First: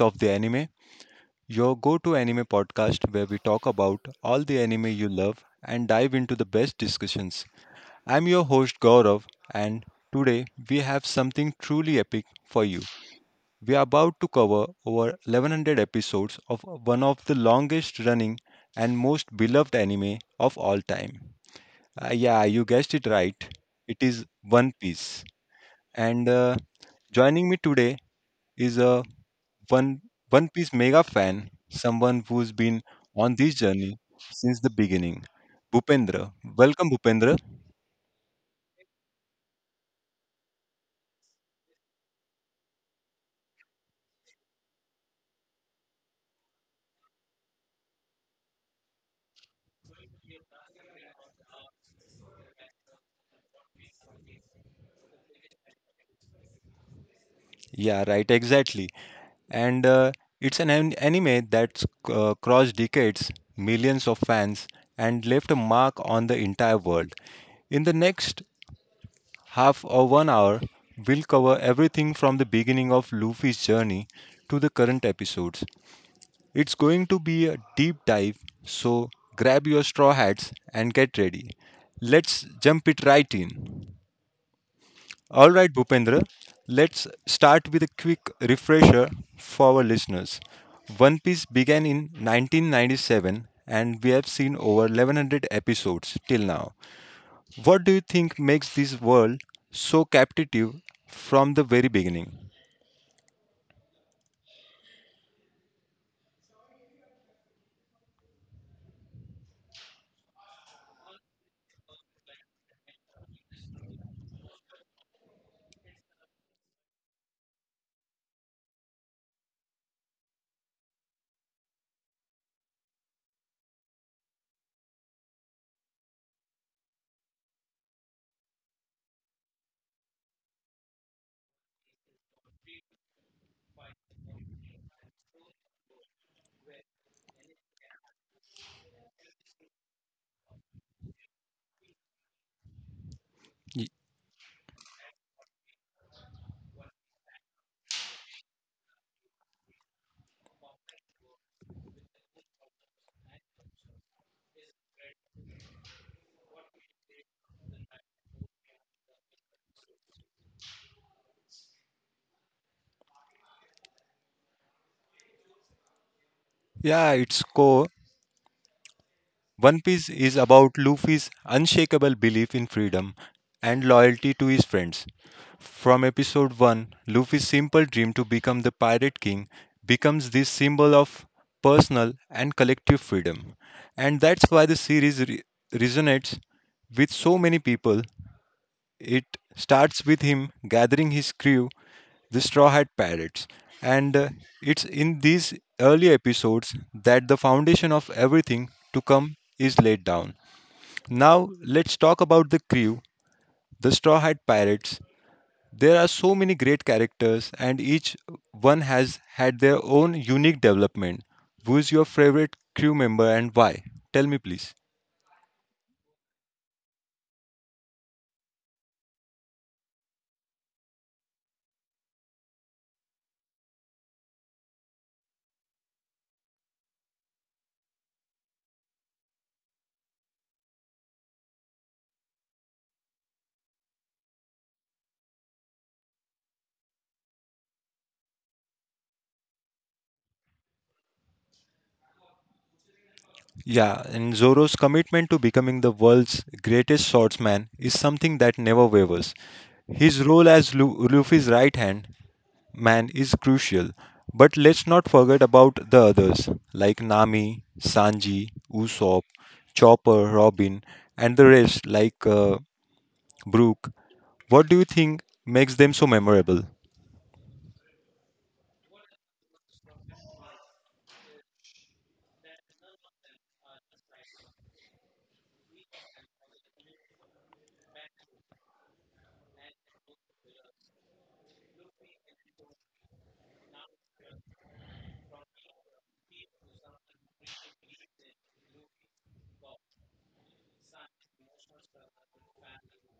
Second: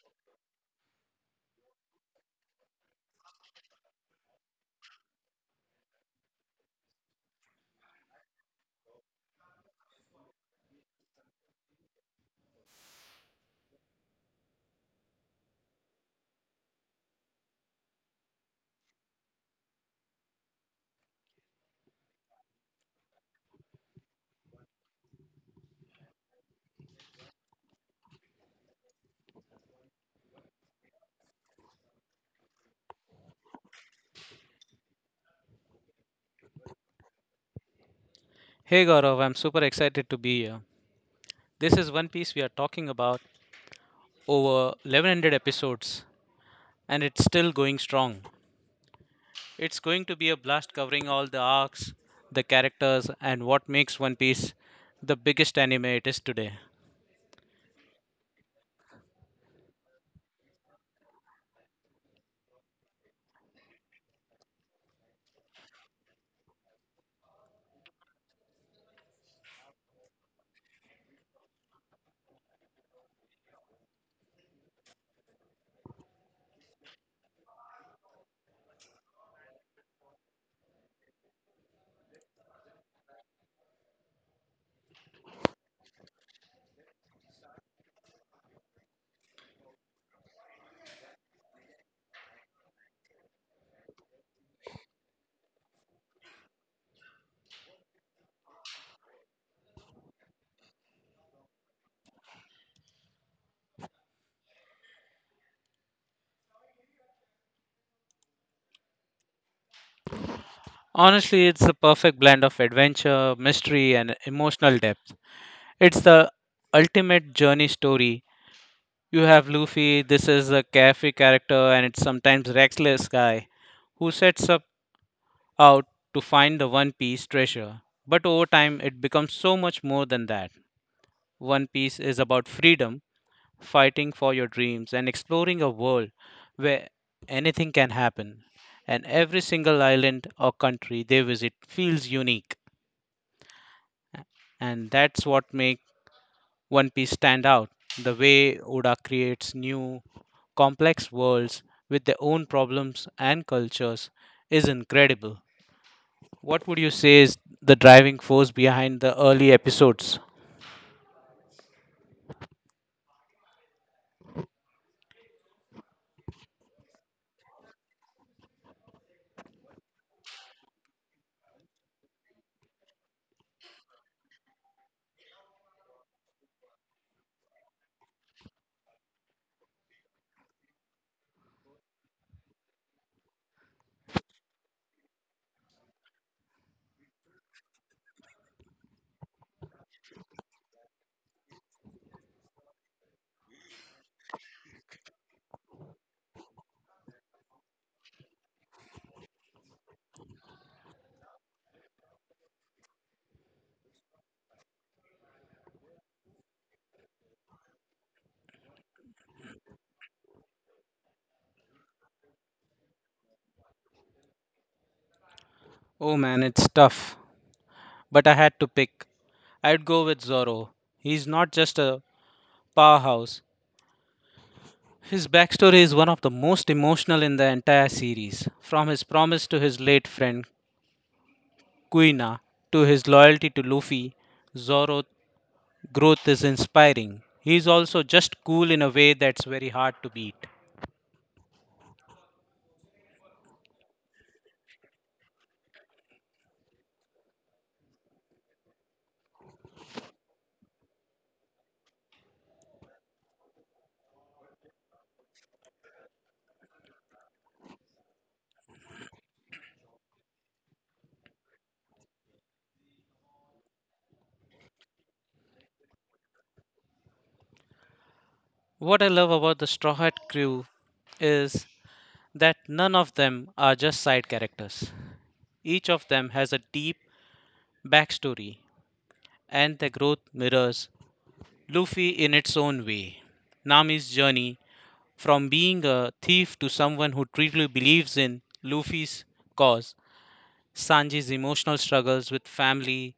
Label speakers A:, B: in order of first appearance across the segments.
A: of the Anime, your go to anime podcast where we talk about all the anime you love and dive into the best discussions. I'm your host Gaurav, and today we have something truly epic for you. We are about to cover over 1100 episodes of one of the longest running and most beloved anime of all time. Yeah, you guessed it right. It is One Piece. And Joining me today is a One One Piece mega fan, someone who's been on this journey since the beginning. Bhupendra, welcome Bhupendra.
B: Hey Gaurav, I'm super excited to be here. This is One Piece we are talking about, over 1100 episodes, and it's still going strong. It's going to be a blast covering all the arcs, the characters, and what makes One Piece the biggest anime it is today.
A: Yeah, right, exactly. And It's an anime that's crossed decades, millions of fans, and left a mark on the entire world. In the next half or 1 hour, we'll cover everything from the beginning of Luffy's journey to the current episodes. It's going to be a deep dive, so grab your straw hats and get ready. Let's jump it right in. All right, Bhupendra, let's start with a quick refresher for our listeners. One Piece began in 1997 and we have seen over 1100 episodes till now. What do you think makes this world so captivating from the very beginning?
B: Honestly, it's the perfect blend of adventure, mystery, and emotional depth. It's the ultimate journey story. You have Luffy, this is a carefree character, and it's sometimes reckless guy who sets up out to find the One Piece treasure. But over time, it becomes so much more than that. One Piece is about freedom, fighting for your dreams, and exploring a world where anything can happen. And every single island or country they visit feels unique.
A: Y-
B: And that's what makes One Piece stand out. The way Oda creates new, complex worlds with their own problems and cultures is incredible. What would you say is the driving force behind the early episodes?
A: Yeah, its core One Piece is about Luffy's unshakable belief in freedom and loyalty to his friends. From episode 1, Luffy's simple dream to become the Pirate King becomes this symbol of personal and collective freedom. And that's why the series resonates with so many people. It starts with him gathering his crew, the Straw Hat Pirates. And It's in these early episodes that the foundation of everything to come is laid down. Now, let's talk about the crew, the Straw Hat Pirates. There are so many great characters, and each one has had their own unique development. Who's your favorite crew member and why? Tell me, please.
B: Oh man, it's tough. But I had to pick. I'd go with Zorro. He's not just a powerhouse. His backstory is one of the most emotional in the entire series. From his promise to his late friend Kuina to his loyalty to Luffy, Zorro's growth is inspiring. He's also just cool in a way that's very hard to beat.
A: Yeah, and Zoro's commitment to becoming the world's greatest swordsman is something that never wavers. His role as Luffy's right hand man is crucial. But let's not forget about the others like Nami, Sanji, Usopp, Chopper, Robin, and the rest like Brooke. What do you think makes them so memorable?
B: What I love about the Straw Hat crew is that none of them are just side characters. Each of them has a deep backstory, and their growth mirrors Luffy in its own way. Nami's journey from being a thief to someone who truly believes in Luffy's cause, Sanji's emotional struggles with family,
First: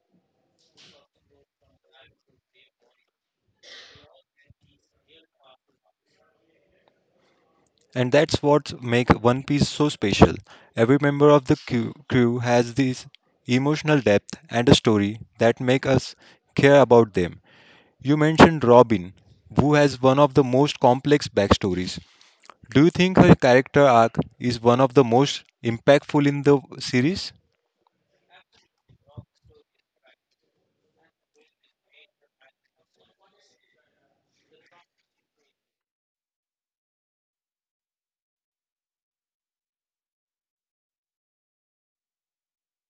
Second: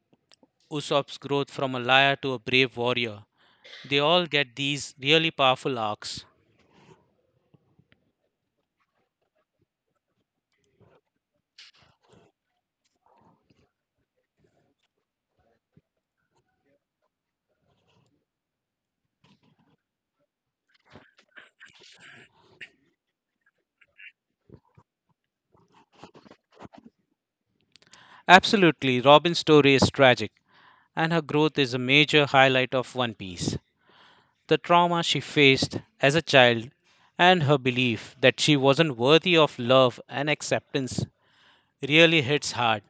B: Usopp's growth from a liar to a brave warrior, they all get these really powerful arcs.
A: And that's what makes One Piece so special. Every member of the crew has this emotional depth and a story that make us care about them. You mentioned Robin, who has one of the most complex backstories. Do you think her character arc is one of the most impactful in the series?
B: Absolutely, Robin's story is tragic, and her growth is a major highlight of One Piece. The trauma she faced as a child, and her belief that she wasn't worthy of love and acceptance really hits hard.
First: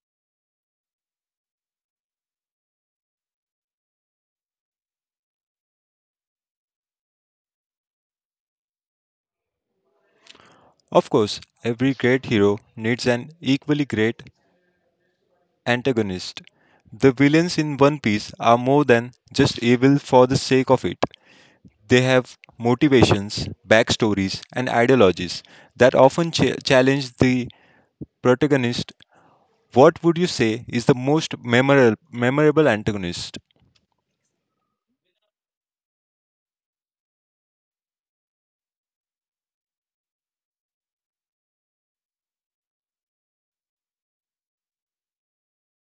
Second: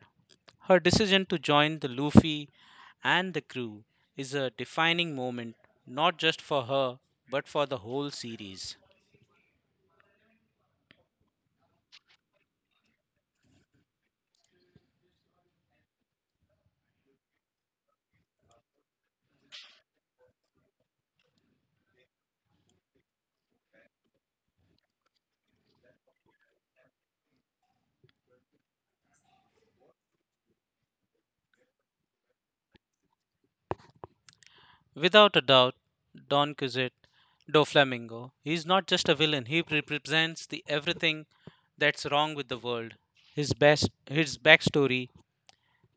B: Her decision to join the Luffy and the crew is a defining moment, not just for her but for the whole series.
A: Of course, every great hero needs an equally great antagonist. The villains in One Piece are more than just evil for the sake of it. They have motivations, backstories, and ideologies that often challenge the protagonist. What would you say is the memorable antagonist?
B: Without a doubt, Don Quixote, Doflamingo, he's not just a villain, he represents the everything that's wrong with the world. His best his backstory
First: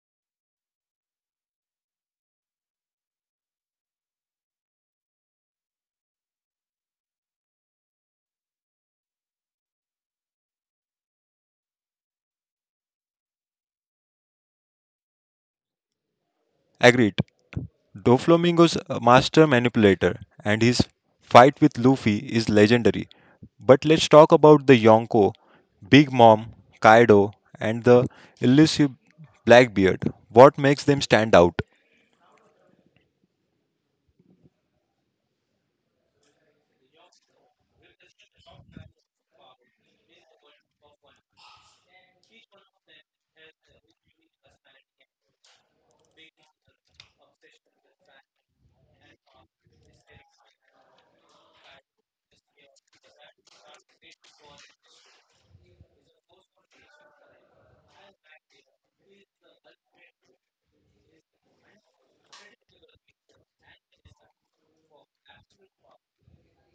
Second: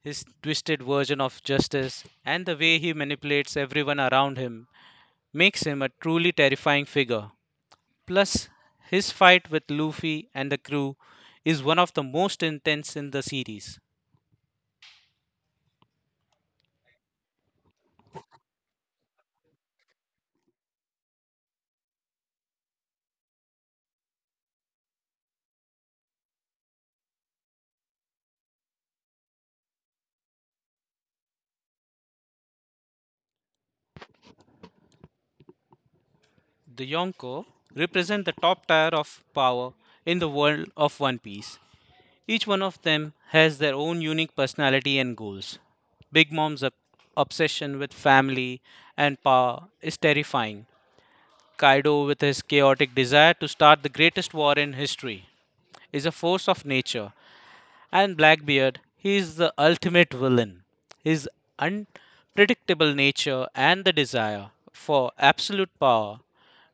B: His twisted version of justice and the way he manipulates everyone around him makes him a truly terrifying figure. Plus, his fight with Luffy and the crew is one of the most intense in the series.
A: Agreed. Doflamingo's a master manipulator, and his fight with Luffy is legendary. But let's talk about the Yonko, Big Mom, Kaido, and the elusive Blackbeard. What makes them stand out?
B: The Yonko represent the top tier of power in the world of One Piece. Each one of them has their own unique personality and goals. Big Mom's obsession with family and power is terrifying, Kaido, with his chaotic desire to start the greatest war in history, is a force of nature, and Blackbeard, he is the ultimate villain. His unpredictable nature and the desire for absolute power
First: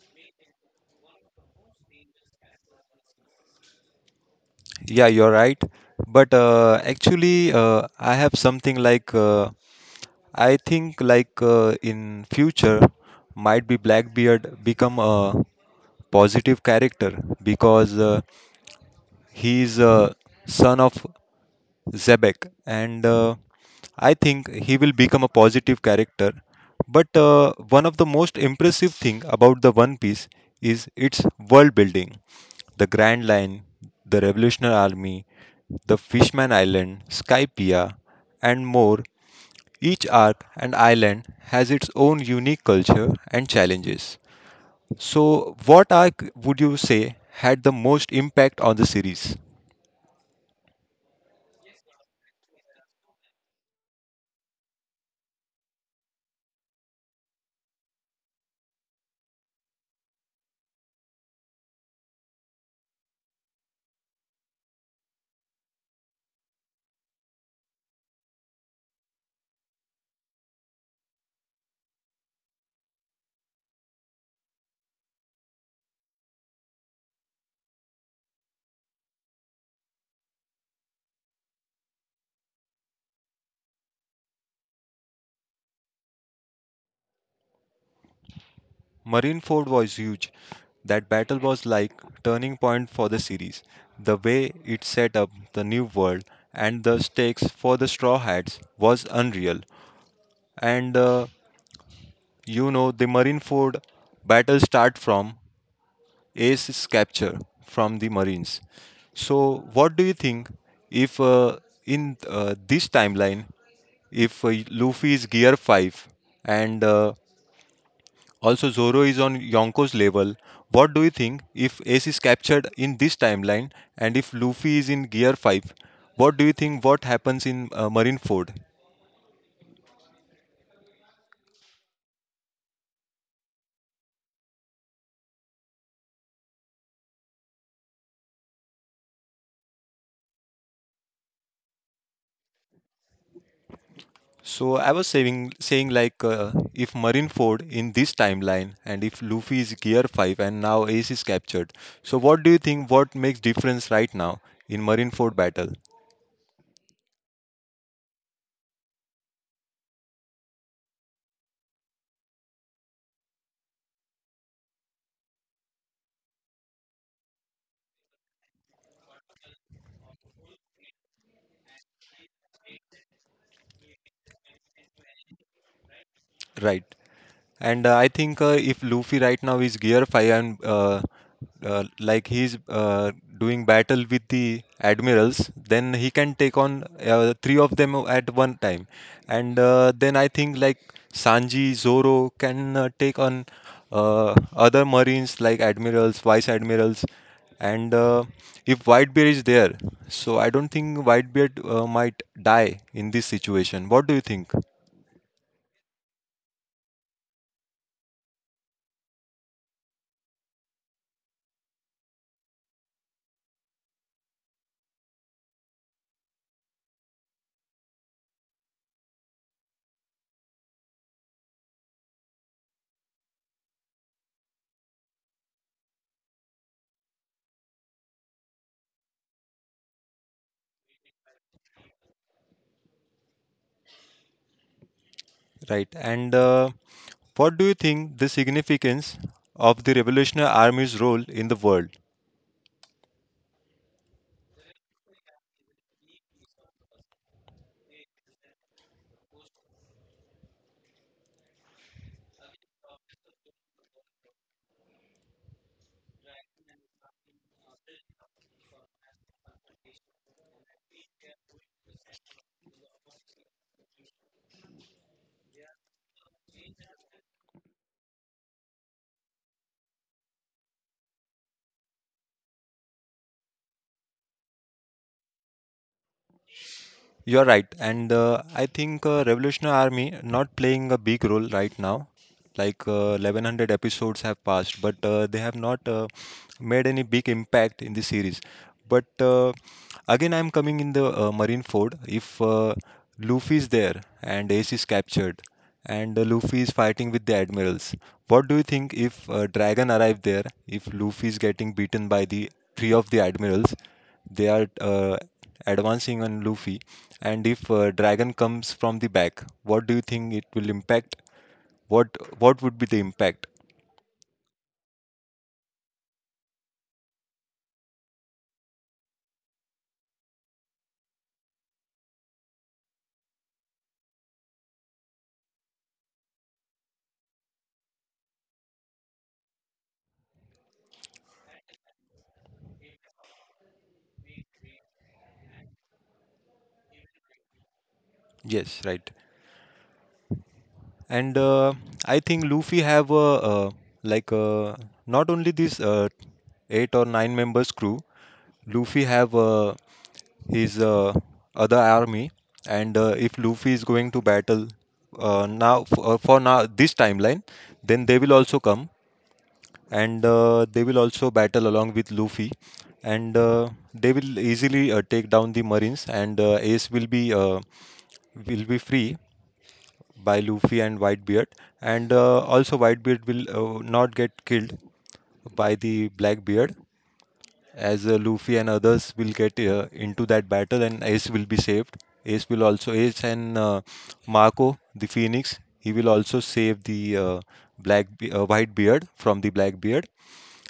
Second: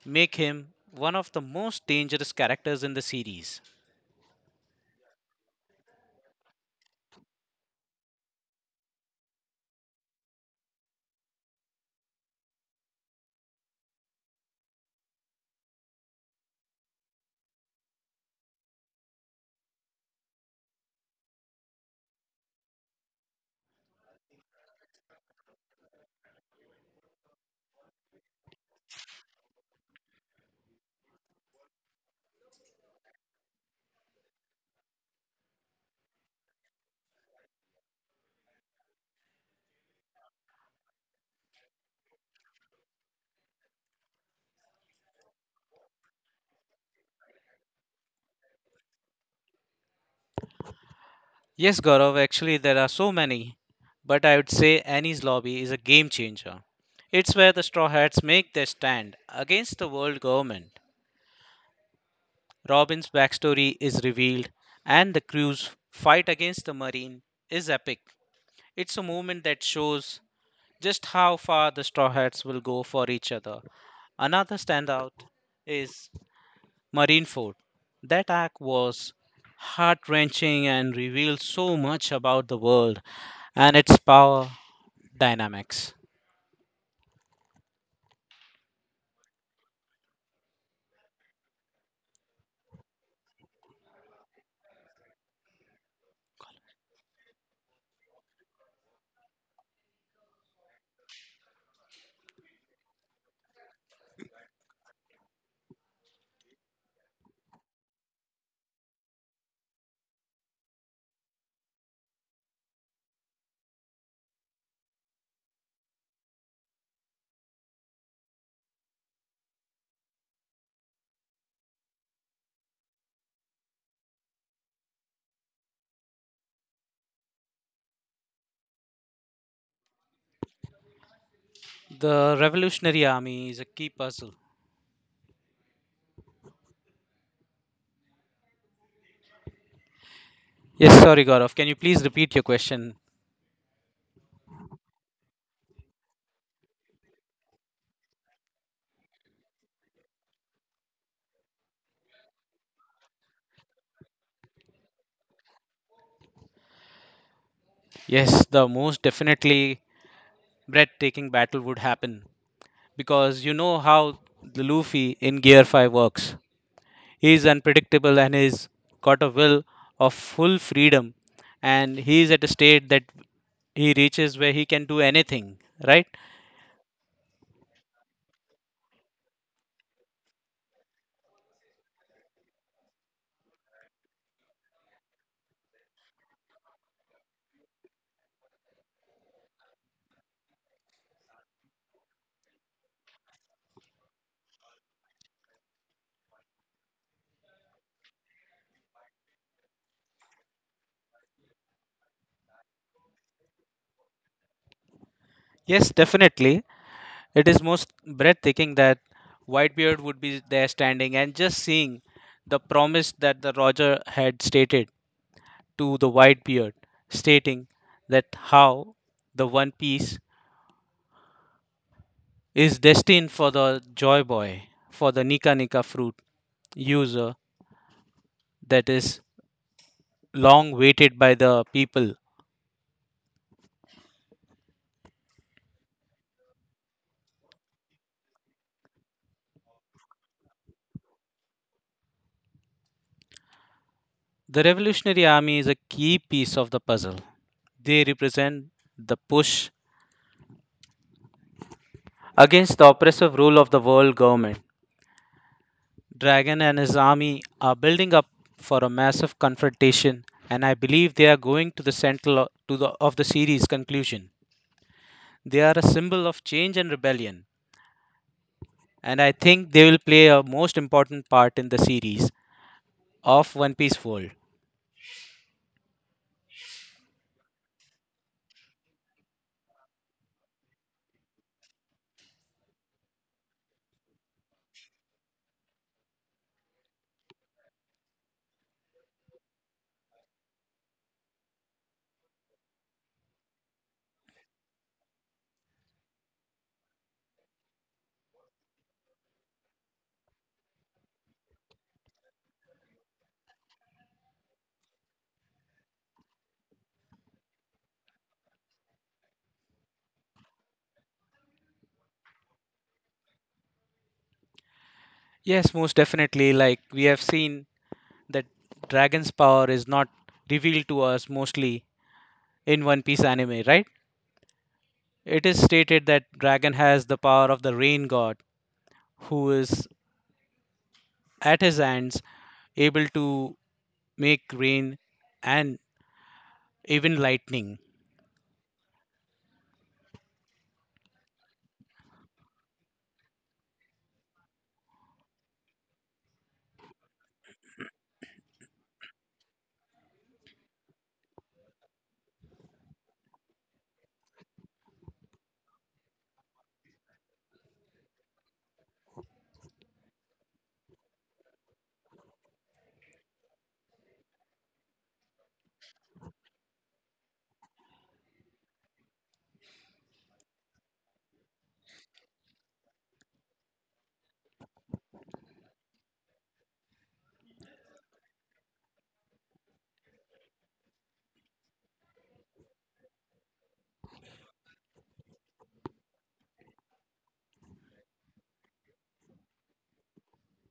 B: make him one of the most dangerous characters in the series.
A: Yeah, you're right. I have something like I think in future might be Blackbeard become a positive character because he is a son of Zebek, and I think he will become a positive character. But One of the most impressive thing about the One Piece is its world building. The Grand Line, the Revolutionary Army, the Fishman Island, Skypea, and more. Each arc and island has its own unique culture and challenges. So, what arc would you say had the most impact on the series?
B: Yes, Gaurav, actually, there are so many, but I would say Annie's Lobby is a game changer. It's where the Straw Hats make their stand against the world government. Robin's backstory is revealed, and the crew's fight against the Marine is epic. It's a moment that shows just how far the Straw Hats will go for each other. Another standout is Marineford. That arc was heart wrenching and revealed so much about the world and its power dynamics.
A: Marineford was huge. That battle was like turning point for the series. The way it set up the new world and the stakes for the Straw Hats was unreal. And You know the Marineford battle start from Ace's capture from the Marines. So what do you think if in this timeline if Luffy is gear 5 and also, Zoro is on Yonko's level. What do you think if Ace is captured in this timeline and if Luffy is in Gear 5? What do you think what happens in Marineford?
B: The Revolutionary Army is a key puzzle. Yes, sorry, Gaurav. Can you please repeat your question?
A: So I was saying if Marineford in this timeline and if Luffy is Gear 5 and now Ace is captured. So what do you think what makes difference right now in Marineford battle?
B: Yes, the most definitely breathtaking battle would happen, because you know how the Luffy in Gear 5 works. He is unpredictable, and he's got a will of full freedom, and he is at a state that he reaches where he can do anything, right?
A: Right. And I think if Luffy right now is Gear 5 and like he's doing battle with the admirals, then he can take on three of them at one time. And Then I think like Sanji, Zoro can take on other marines like admirals, vice admirals. And If Whitebeard is there, so I don't think Whitebeard might die in this situation. What do you think?
B: Yes, definitely. It is most breathtaking that Whitebeard would be there standing and just seeing the promise that the Roger had stated to the Whitebeard, stating that how the One Piece is destined for the Joy Boy, for the Nika Nika fruit user that is long waited by the people.
A: Right. And What do you think the significance of the Revolutionary Army's role in the world?
B: The Revolutionary Army is a key piece of the puzzle. They represent the push against the oppressive rule of the world government. Dragon and his army are building up for a massive confrontation, and I believe they are going to the central of the series conclusion. They are a symbol of change and rebellion, and I think they will play a most important part in the series of One Piece world.
A: You're right, and I think Revolutionary Army not playing a big role right now. 1100 episodes have passed, but they have not made any big impact in the series. But Again, I'm coming in the Marine Ford. If Luffy is there and Ace is captured, and Luffy is fighting with the admirals, what do you think if Dragon arrived there? If Luffy is getting beaten by the three of the admirals, they are advancing on Luffy, and if Dragon comes from the back, what do you think it will impact? What would be the impact?
B: Yes, most definitely. Like we have seen that Dragon's power is not revealed to us mostly in One Piece anime, right? It is stated that Dragon has the power of the rain god, who is at his hands able to make rain and even lightning.
A: Yes, right. And I think Luffy have a uh, like uh, not only this eight or nine members crew. Luffy have his other army, and if Luffy is going to battle for now this timeline, then they will also come. And they will also battle along with Luffy, and they will easily take down the Marines, and Ace will be free by Luffy and Whitebeard, and also Whitebeard will not get killed by the Blackbeard, as Luffy and others will get into that battle, and Ace will be saved. Ace will also Ace and Marco the Phoenix. He will also save the black white beard from the Blackbeard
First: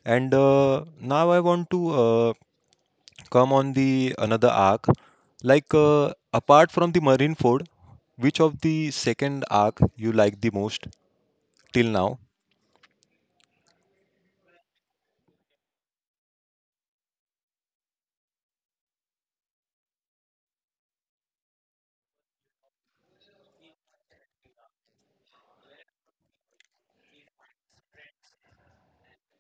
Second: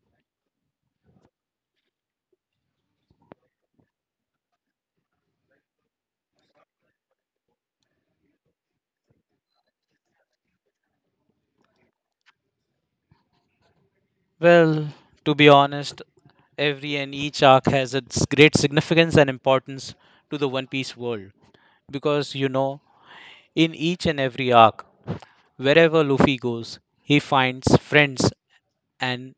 A: and now I want to come on the another arc. Apart from the Marineford, which of the second arc you like the most till now?
B: Well, to be honest, every and each arc has its great significance and importance to the One Piece world. Because, you know, in each and every arc, wherever Luffy goes, he finds friends, and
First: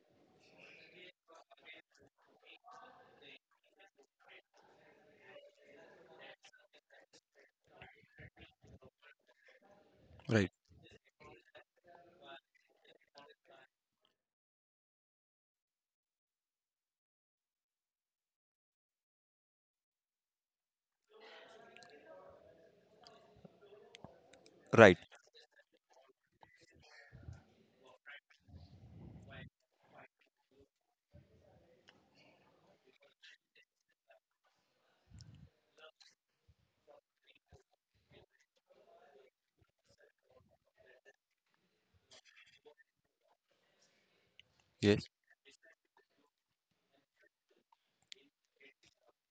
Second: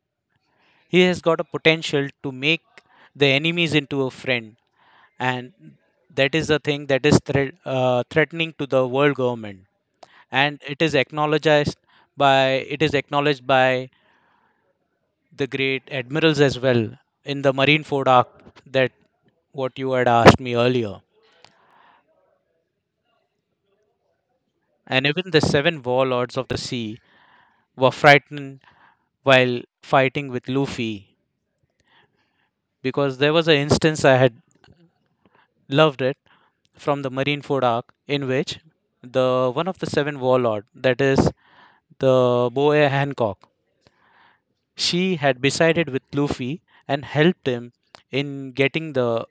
B: he has got a potential to make the enemies into a friend. And that is the thing that is threatening to the world government.
A: Right.
B: And it is acknowledged by the great admirals as well in the Marineford Arc, that what you had asked me earlier.
A: Right.
B: And even the seven warlords of the sea were frightened while fighting with Luffy, because there was an instance I had loved it from the Marineford Arc, in which the one of the seven warlord, that is the Boa Hancock,
A: Yes.
B: she had decided with Luffy and helped him in getting the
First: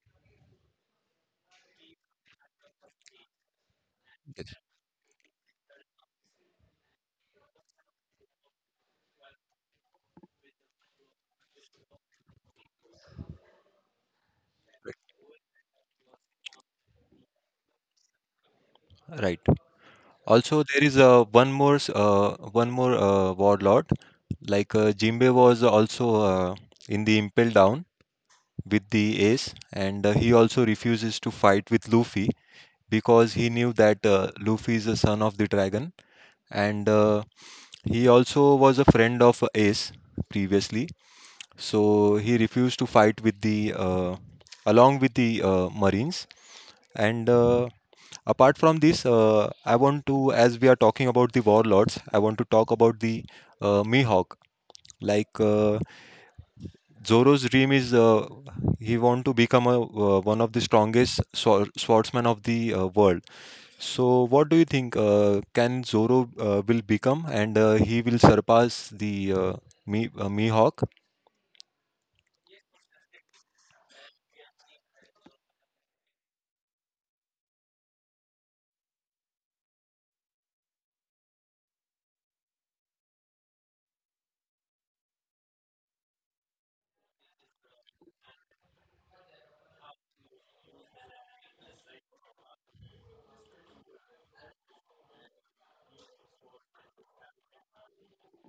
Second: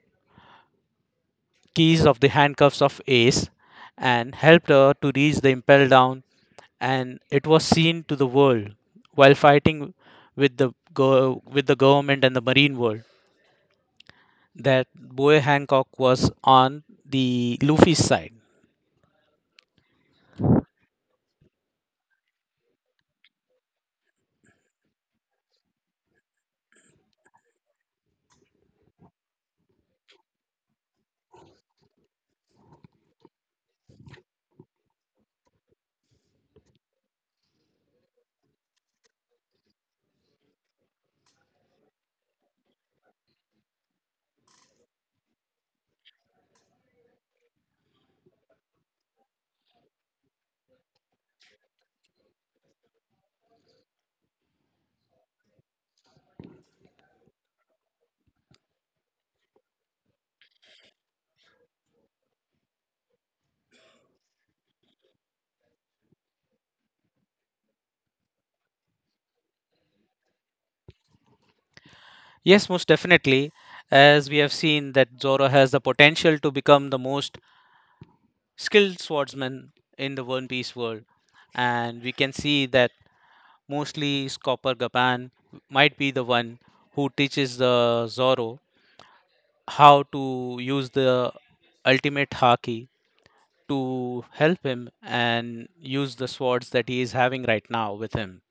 B: keys of the handcuffs of Ace and
A: Yes.
B: helped her to reach the Impel Down, and it was seen to the world, while fighting with the government and the Marine world, that Boy Hancock was on the Luffy's side.
A: Right. Also, there is one more warlord. Jinbe was also in the Impel Down with the Ace, and he also refuses to fight with Luffy because he knew that Luffy is the son of the dragon, and he also was a friend of Ace previously, so he refused to fight with the along with the Marines. And apart from this, I want to, as we are talking about the warlords, I want to talk about the Mihawk. Like uh, Zoro's dream is he want to become a, one of the strongest swordsmen of the world. So, what do you think? Can Zoro will become and he will surpass the Mi Mihawk,
B: Yes, most definitely, as we have seen that Zoro has the potential to become the most skilled swordsman in the One Piece world, and we can see that mostly Copper Gaban might be the one who teaches the Zoro how to use the ultimate haki, to help him and use the swords that he is having right now with him.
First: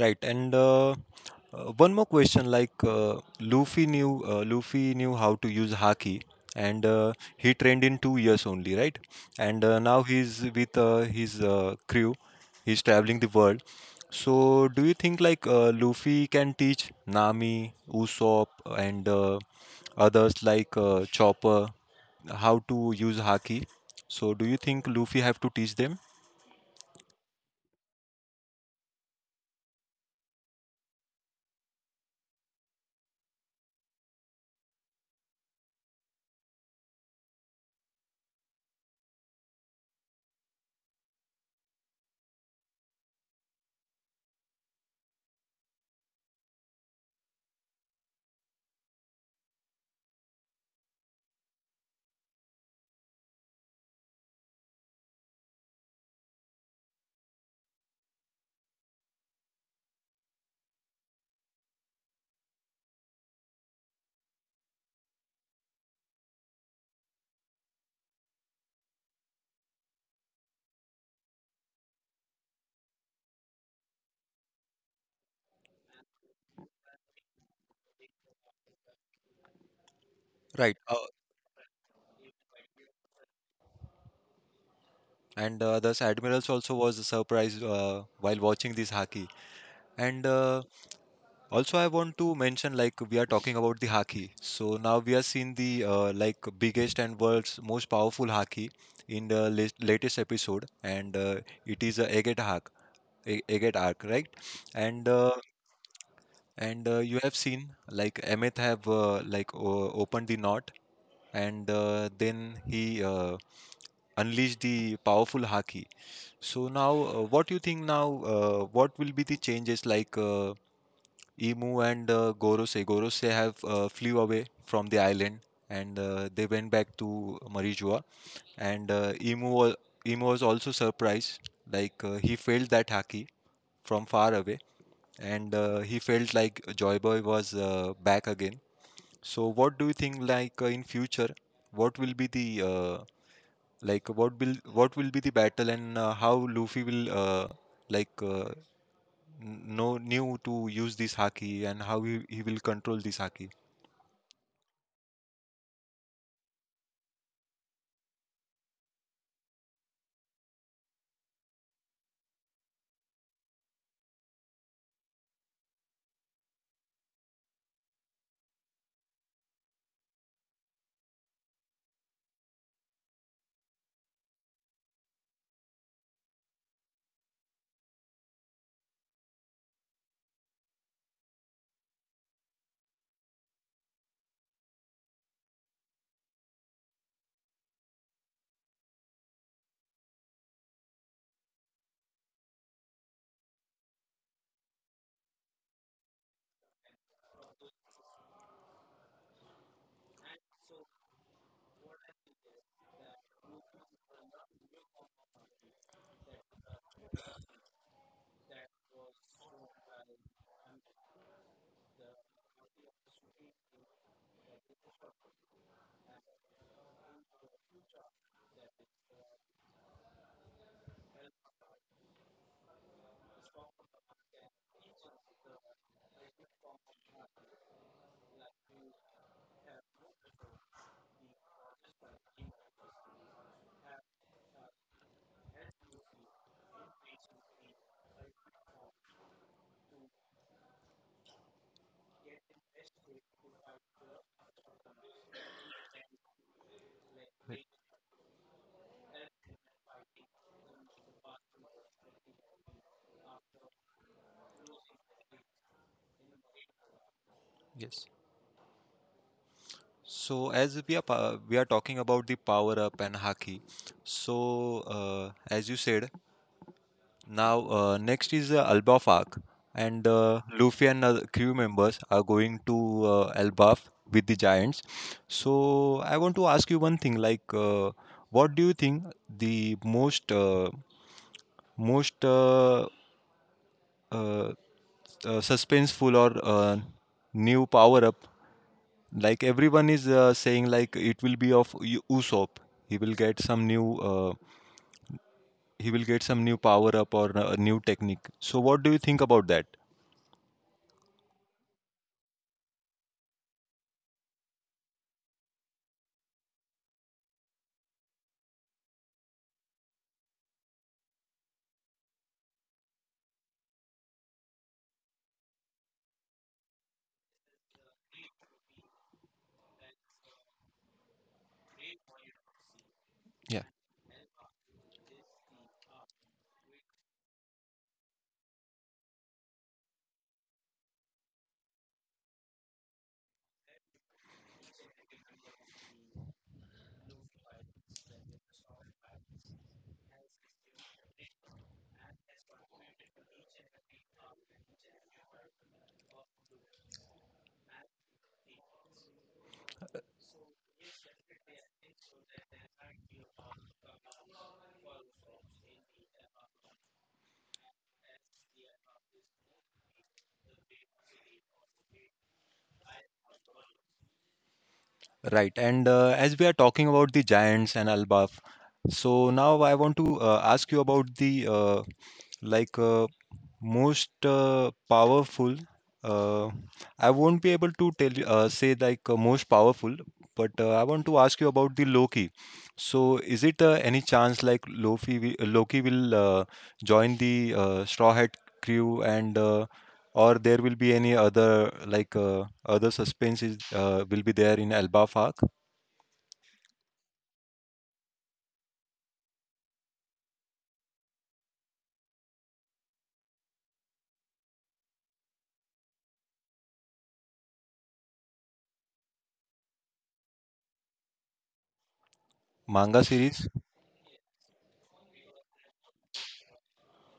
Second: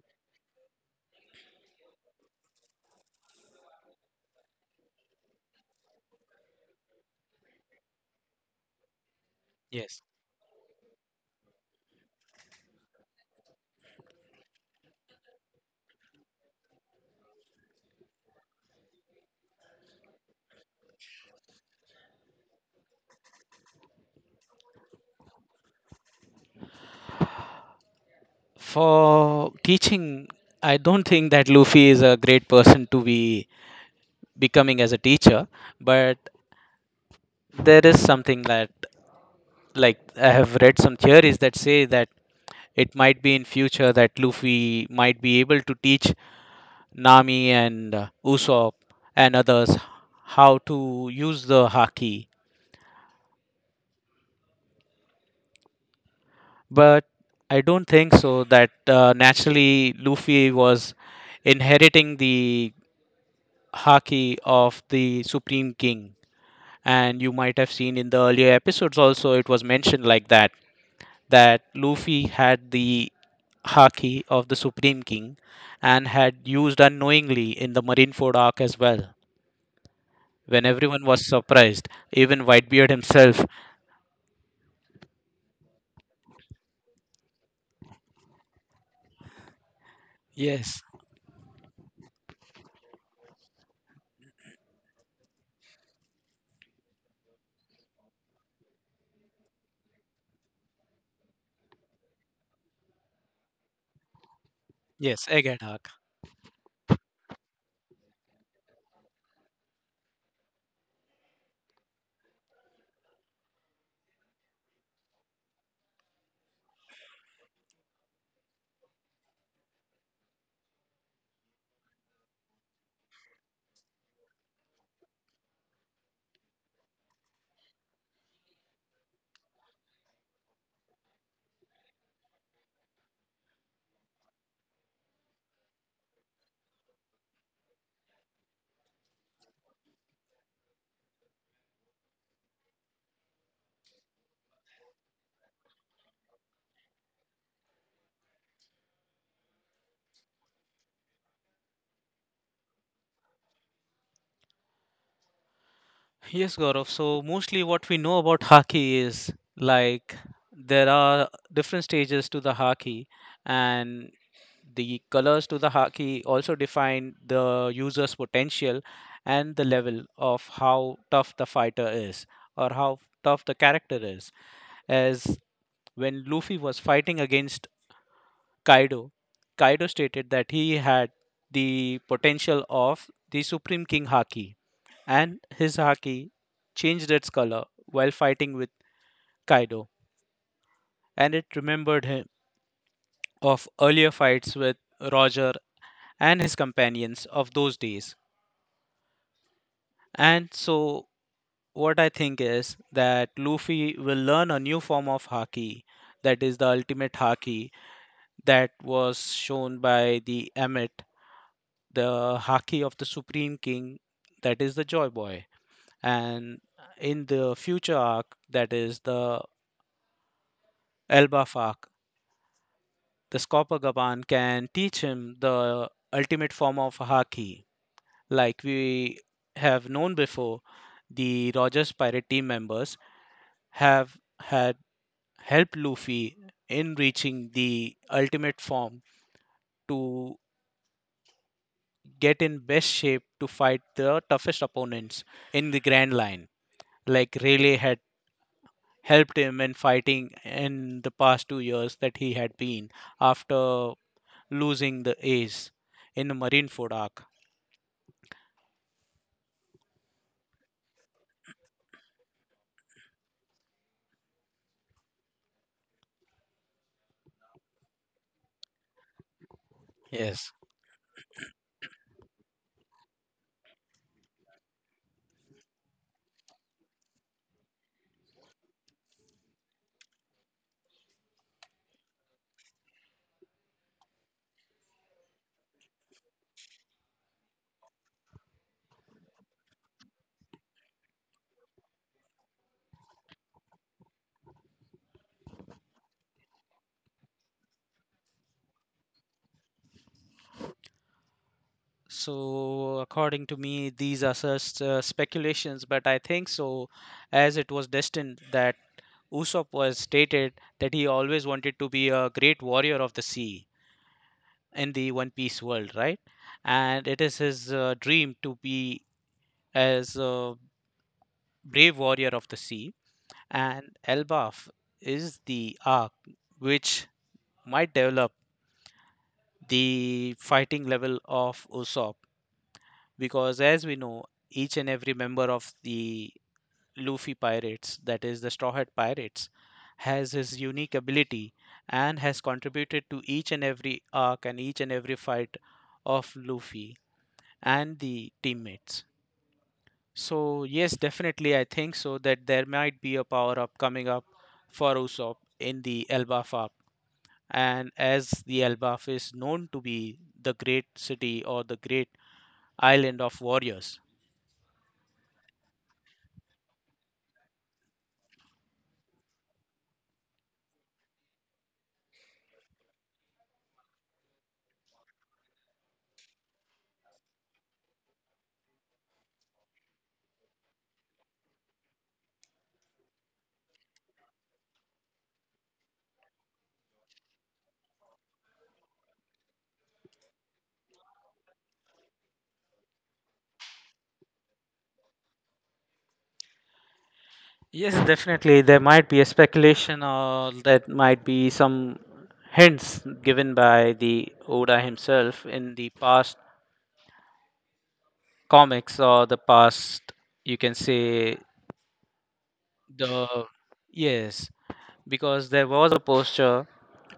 A: right? And One more question, like Luffy knew how to use Haki, and he trained in 2 years only, right? And
B: Yes.
A: now he's with his crew. He's traveling the world. So, do you think Luffy can teach Nami, Usopp, and others like Chopper? How to use haki. So do you think Luffy have to teach them?
B: For teaching, I don't think that Luffy is a great person to be becoming as a teacher, but there is something that, like, I have read some theories that say that it might be in future that Luffy might be able to teach Nami and Usopp and others how to use the haki. But I don't think so that naturally Luffy was inheriting the haki of the Supreme King. And you might have seen in the earlier episodes also, it was mentioned like that, that Luffy had the haki of the Supreme King and had used unknowingly in the Marineford arc as well, when
A: Right.
B: everyone was surprised, even Whitebeard himself.
A: And Thus admirals also was surprised while watching this haki. And
B: Yes,
A: Also I want to mention like we are talking about the haki. So now we are seeing the like biggest and world's most powerful haki in the latest episode, and it is a Egghead Hak, Egghead Arc, right? And
B: yes,
A: uh,
B: egg and Hak.
A: and You have seen like Emmett have opened the knot and then he unleashed the powerful haki. So now, what do you think now, what will be the changes like, emu and gorosei have flew away from the island and they went back to marijua and emu was also surprised like he felt that haki from far away and he felt like joyboy was back again. So what do you think in future what will be the uh, what will be the battle and how Luffy will like n- know knew to use this haki and how he will control this haki.
B: Yes, Gaurav. So mostly what we know about Haki is, like, there are different stages to the Haki, and the colors to the Haki also define the user's potential and the level of how tough the fighter is or how tough the character is. As when Luffy was fighting against Kaido, Kaido stated that he had the potential of the Supreme King Haki, and his haki changed its color while fighting with Kaido, and it remembered him of earlier fights with Roger and his companions of those days. And so, what I think is that Luffy will learn a new form of haki, that is the ultimate haki that was shown by the Emmet, the haki of the Supreme King, that is the Joy Boy. And in the future arc, that is the Elbaf arc, this copper Gaban can teach him the ultimate form of Haki. Like we have known before, the Rogers Pirate team members have had helped Luffy in reaching the ultimate form to get in best shape to fight the toughest opponents in the Grand Line. Like
A: Wait,
B: Rayleigh had helped him in fighting in the past 2 years that he had been after losing the ace in the Marineford arc.
A: yes. So as we are talking about the power up and haki. So uh, as you said, Now, next is Albafak, and
B: Yes.
A: Luffy and other crew members are going to Albaf with the Giants. So, I want to ask you one thing, what do you think the most most uh, uh, suspenseful or new power up? Like everyone is saying, like it will be of Usopp. He will get some new. He will get some new power up or a new technique. So, what do you think about that?
B: So, according to me, these are just speculations, but I think so, as it was destined that Usopp was stated that he always wanted to be a great warrior of the sea in the One Piece world, right? And it is his dream to be as a brave warrior of the sea.
A: Yeah.
B: And Elbaf is the arc which might develop the fighting level of Usopp, because as we know, each and every member of the Luffy Pirates, that is the Straw Hat Pirates, has his unique ability and has contributed to each and every arc and each and every fight of Luffy and the teammates. So, yes, definitely, I think so that there might be a power up coming up for Usopp in the Elbaf arc. And as the Elbaf is known to be the great city or the great island of warriors,
A: Right. And as we are talking about the Giants and Al Baaf, so now I want to ask you about the like uh, most powerful. Uh, I won't be able to tell you, say like most powerful, but I want to ask you about the Loki. So is it any chance like Loki will join the Straw Hat crew and or there will be any other like other suspenses will be there in Al Baaf arc?
B: yes, definitely. There might be a speculation or that might be some hints given by the Oda himself in the past comics or the past, you can say,
A: Manga
B: the.
A: series?
B: Yes, because there was a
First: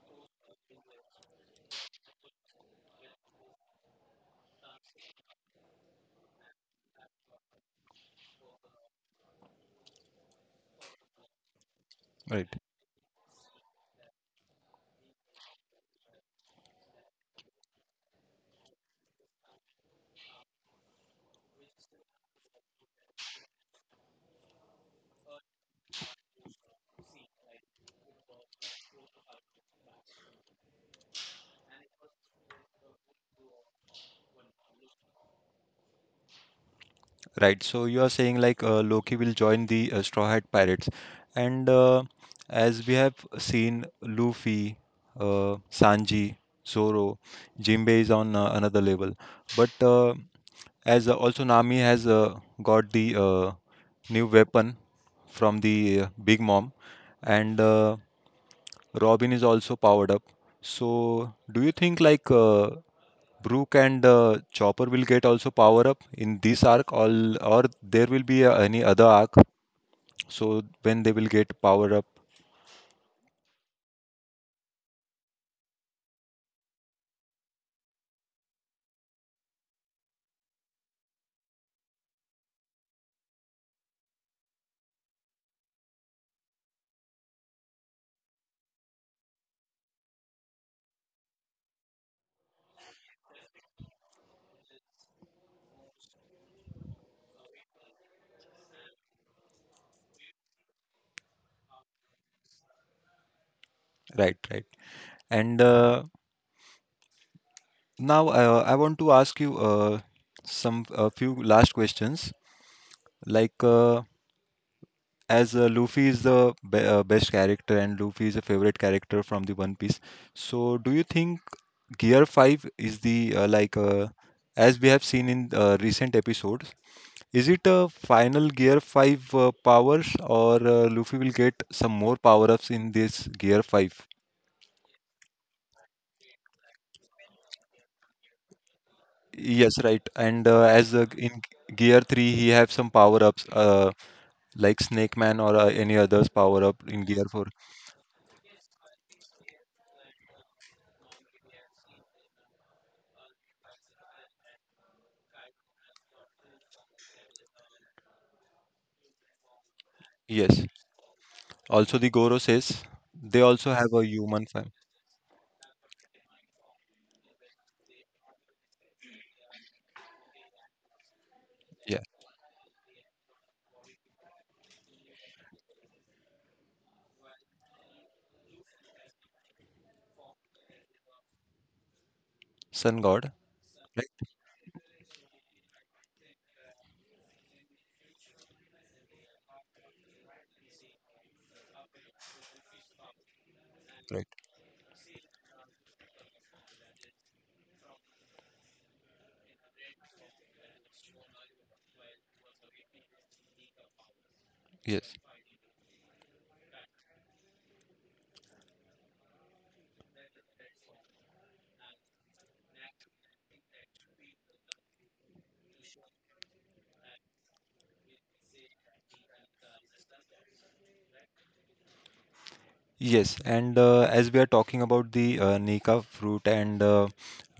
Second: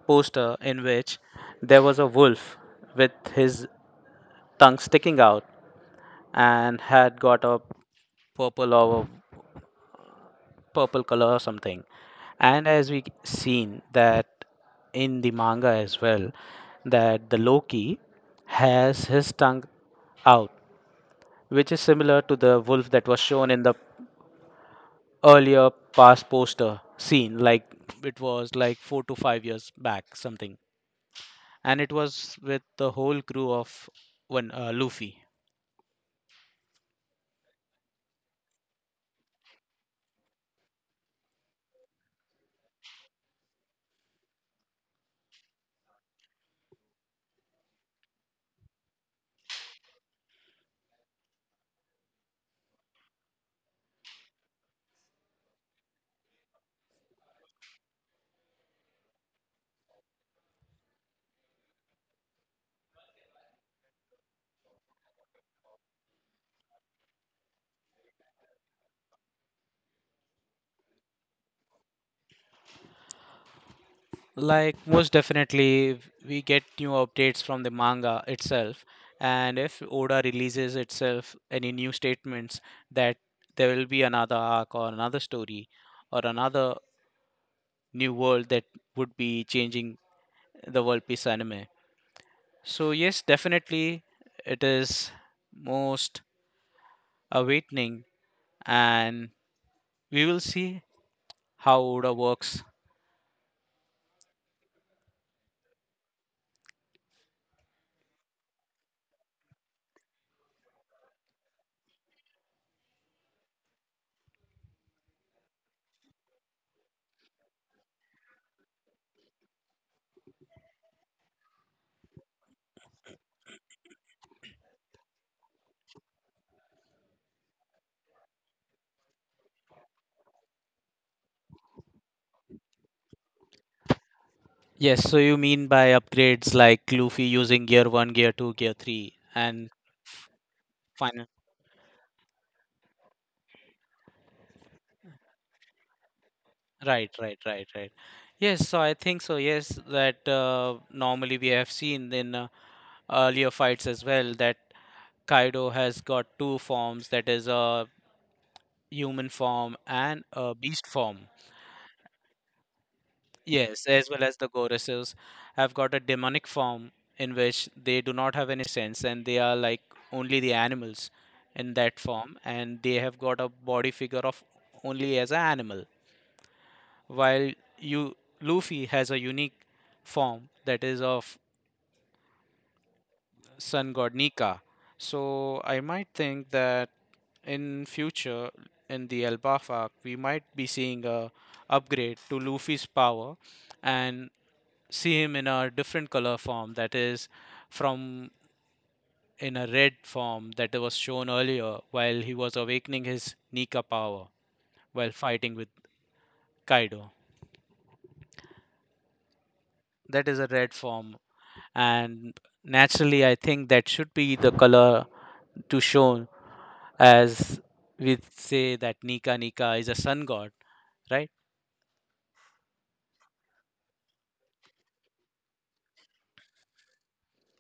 B: poster in which there was a wolf with his tongue sticking out and had got a purple or purple color or something.
A: Right.
B: And as we seen that in the manga as well, that the Loki has his tongue out, which is similar to the wolf that was shown in the earlier past poster scene, like it was like 4 to 5 years back, something. And it was with the whole crew of one Luffy.
A: Right. So you are saying like Loki will join the Straw Hat Pirates. And as we have seen Luffy, Sanji, Zoro, Jinbei is on another level. But as also Nami has got the new weapon from the Big Mom and Robin is also powered up. So do you think like Brook and Chopper will get also power up in this arc, all or there will be any other arc. So when they will get power up,
B: Like, most definitely, we get new updates from the manga itself. And if Oda releases itself any new statements that there will be another arc or another story or another new world that would be changing the World Peace anime. So, yes, definitely, it is most awakening, and we will see how Oda works.
A: right, right. And now I want to ask you some a few last questions. Like as Luffy is the be best character and Luffy is a favorite character from the One Piece. So do you think Gear Five is the as we have seen in recent episode? Is it a final Gear 5 powers or Luffy will get some more power-ups in this Gear 5?
B: Yes, so you mean by upgrades like Luffy using gear 1, gear 2, gear 3 and
A: Yes, right.
B: f-
A: And as
B: final,
A: in Gear 3 he have some power-ups like Snake Man or any others power-up in
B: right,
A: Gear
B: right,
A: 4.
B: right, right. Yes, so I think so. Yes, that normally we have seen in earlier fights as well that Kaido has got two forms, that is a human form and a
A: Yes.
B: beast form.
A: Also the Goro says they also
B: Yes,
A: have a
B: as well as the
A: human fam.
B: goddesses have got a demonic form in which they do not have any sense and they are like only the animals in that
A: Yeah.
B: form and they have got a body figure of only as an animal. While you Luffy has a unique form that is of
A: Sun God.
B: sun
A: Right?
B: god Nika. So I might think that in future in the Alpha arc we might be seeing a upgrade to Luffy's power and
A: Right.
B: see him in a different color form that is from in a red form that was shown earlier while he was awakening his Nika power while
A: Yes.
B: fighting with Kaido. That is a red form and naturally I think that should be the color to shown as we say that Nika Nika is a sun god, right?
A: Yes, and as we are talking about the Nika fruit and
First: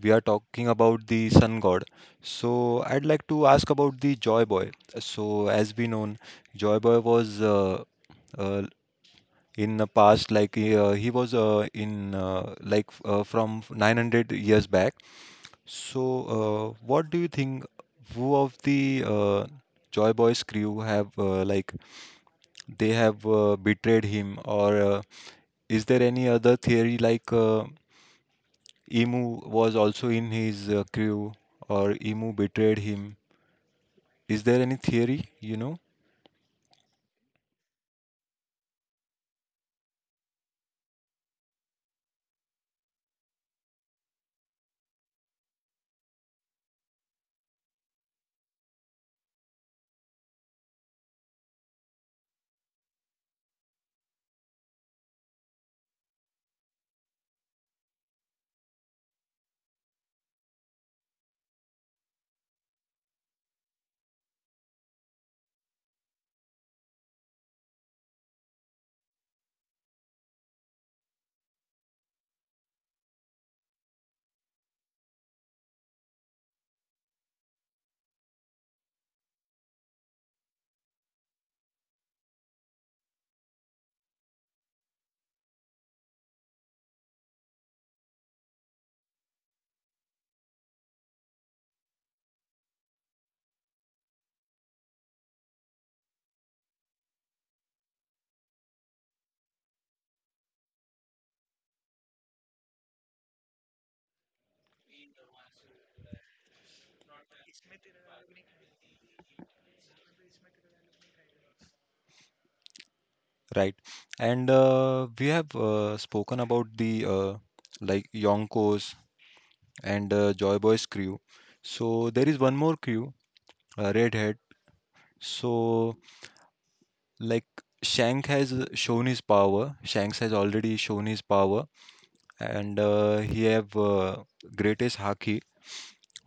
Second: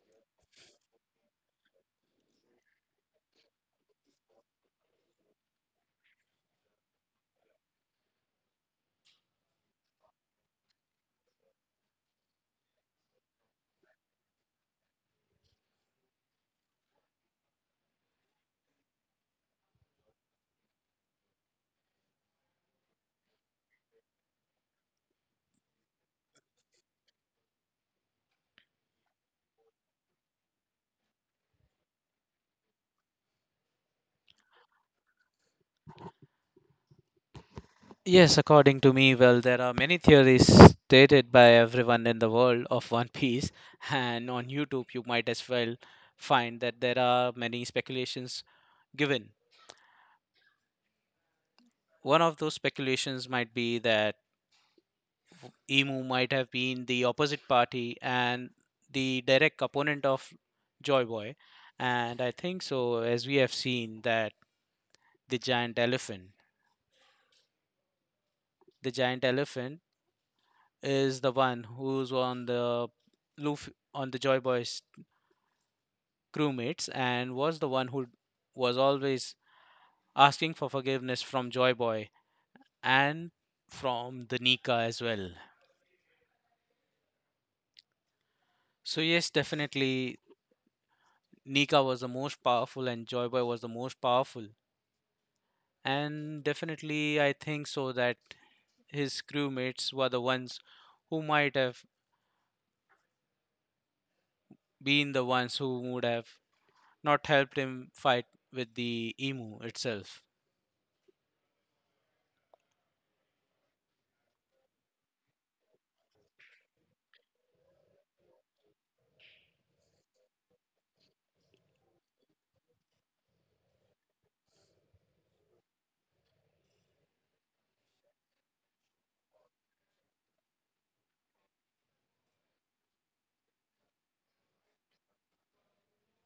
A: we are talking about the sun god, so I'd like to ask about the Joy Boy. So, as we know, Joy Boy was uh, in the past, like he was in like from 900 years back. So, what do you think? Who of the Joy Boy's crew have like they have betrayed him or? Is there any other theory like Emu was also in his crew or Emu betrayed him? Is there any theory, you know?
B: Yes, according to me, well, there are many theories stated by everyone in the world of One Piece, and on YouTube, you might as well find that there are many speculations given. One of those speculations might be that Emu might have been the opposite party and the direct opponent of Joy Boy, and I think so, as we have seen that the giant elephant, the giant elephant is the one who's on the Joy Boy's crewmates and was the one who was always asking for forgiveness from Joy Boy and from the Nika as well. So yes, definitely Nika was the most powerful and Joy Boy was the most powerful. And definitely I think so that his crewmates were the ones who might have been the ones who would have not helped him fight with the emu itself.
A: Right. And we have spoken about the like Yonkos and Joy Boy's crew. So there is one more crew, Redhead. So like Shank has shown his power. Shanks has already shown his power and he have greatest haki.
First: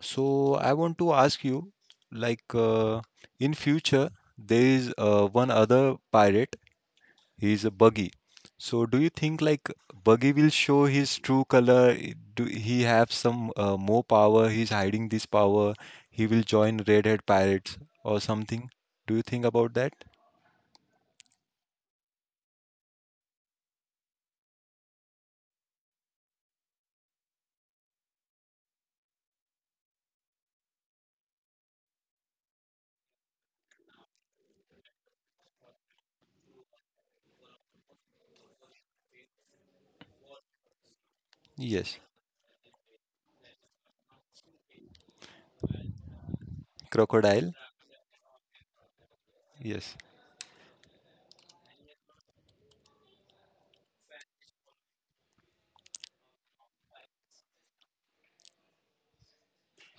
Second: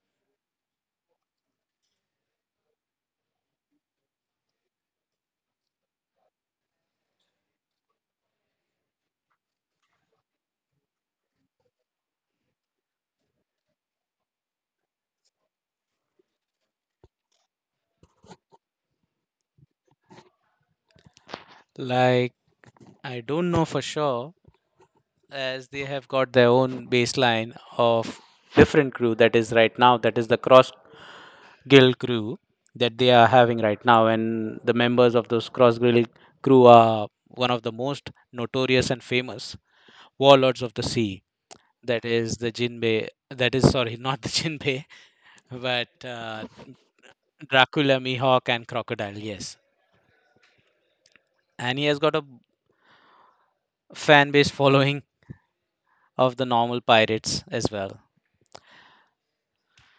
A: So I want to ask you, like in future, there is one other pirate. He is a Buggy. So do you think like Buggy will show his true color? Do he have some more power? He's hiding this power. He will join Red Hat Pirates or something. Do you think about that?
B: Like, I don't know for sure, as they have got their own baseline of different crew that is right now, that is the cross guild crew that they are having right now, and the members of those cross guild crew are one of the most notorious and famous warlords of the sea,
A: Yes.
B: that is the jinbei that is sorry, not the jinbei, but
A: Crocodile.
B: Dracula Mihawk and Crocodile, yes,
A: Yes.
B: and he has got a fan base following of the normal pirates as well.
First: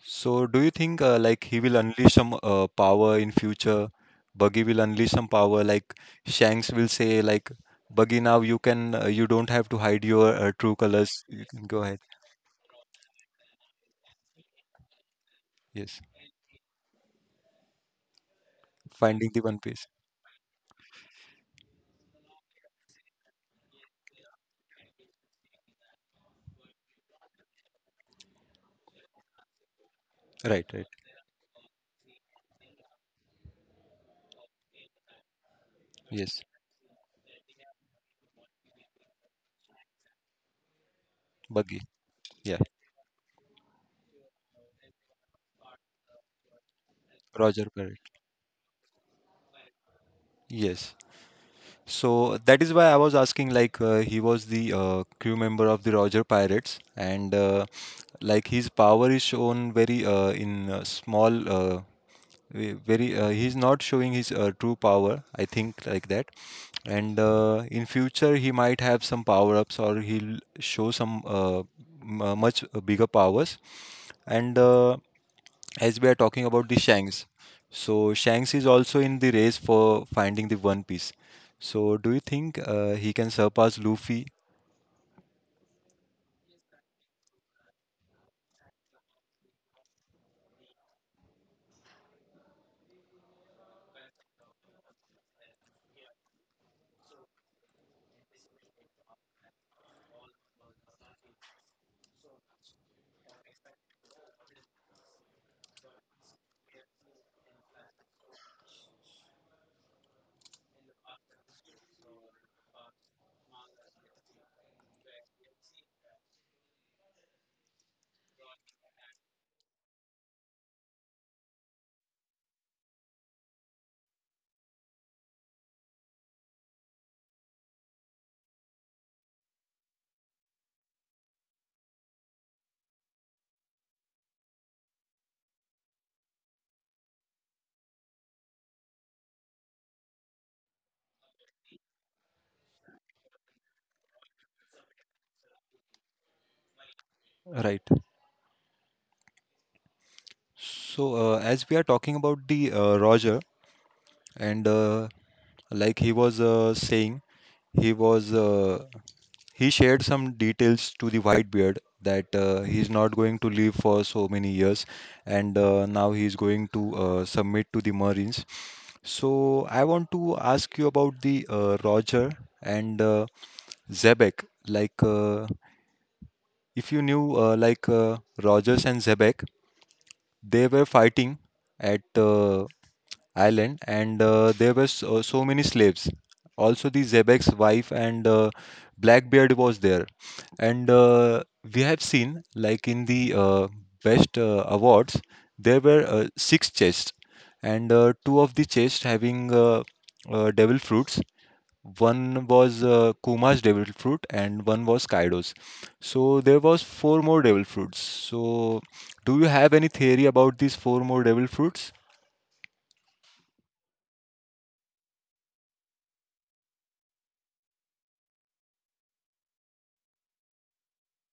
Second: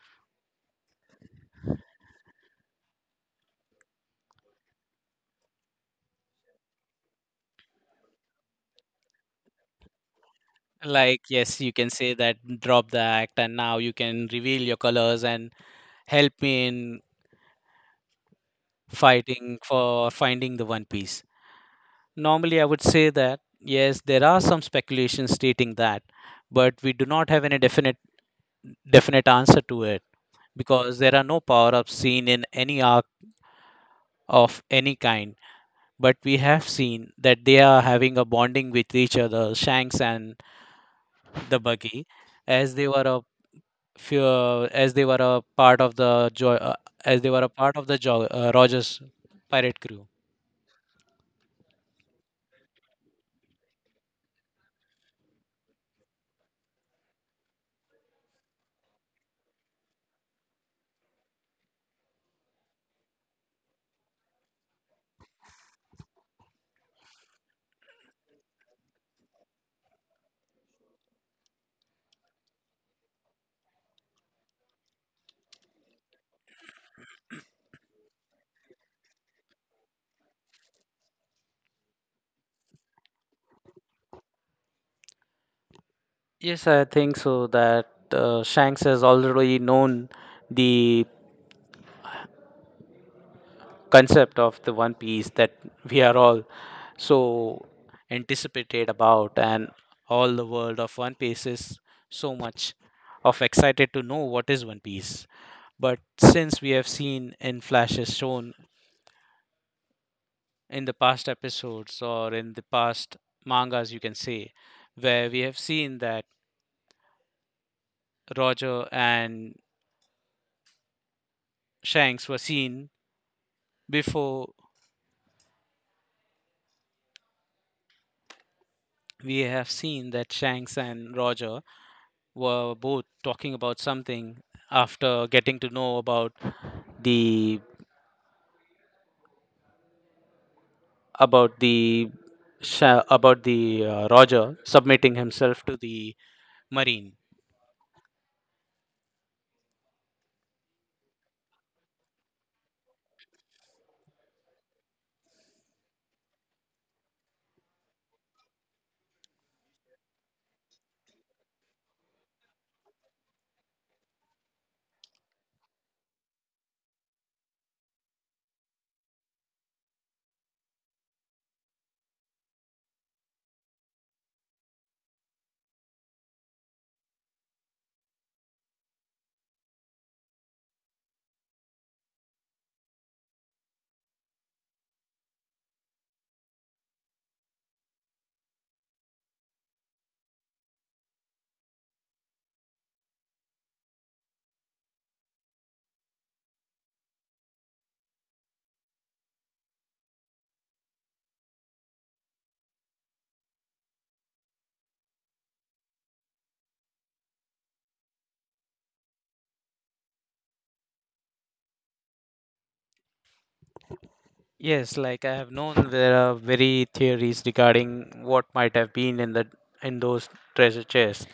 A: So, do you think like he will unleash some power in future? Buggy will unleash some power, like Shanks will say, like Buggy, now you can, you don't have to hide your true
B: Like,
A: colors. You
B: yes,
A: can
B: you
A: go
B: can
A: ahead.
B: say that drop the act, and now you can reveal your colors and
A: Yes,
B: help me in
A: finding the One
B: fighting
A: Piece.
B: for finding the One Piece. Normally, I would say that yes, there are some speculations stating that, but we do not have any definite answer to it
A: Right, right.
B: because there are no power-ups seen in any arc of any kind. But we
A: Yes,
B: have seen that they are having a bonding with each other, Shanks and the
A: Buggy.
B: Buggy,
A: Yeah,
B: as they were as they were a part of the jo- as they were a
A: Roger
B: part of the
A: Pirate.
B: jo- Rogers pirate crew.
A: Yes. So that is why I was asking, like he was the crew member of the Roger Pirates, and like his power is shown very very he's not showing his true power, I think like that, and in future he might have some power ups or he'll show some much bigger powers, and as we are talking about the Shanks, so Shanks is also in the race for finding the One Piece. So do you think he can surpass Luffy?
B: Yes, I think so that Shanks has already known the concept of the One Piece that we are all so anticipated about, and all the world of One Piece is so much of excited to know what is One Piece. But since we have seen in flashes shown in the past episodes or in the past mangas, you can say, where we have seen that Roger and Shanks were seen before, we have seen that Shanks and Roger were both talking about something after getting to know about the the Roger submitting himself to the Marine.
A: Right. So as we are talking about the Roger and like he was saying he was He shared some details to the Whitebeard that he's not going to live for so many years, and now he's going to submit to the Marines. So I want to ask you about the Roger and Zebek. If you knew, Rogers and Zebek, they were fighting at island, and there were so, so many slaves. Also, the Zebek's wife and Blackbeard was there. And we have seen, like in the Best Awards, there were six chests, and two of the chests having devil fruits. One was Kuma's devil fruit, and one was Kaido's. So there was four more devil fruits. So, do you have any theory about these four more devil fruits?
B: Yes, like I have known there are very theories regarding what might have been in the in those treasure chests.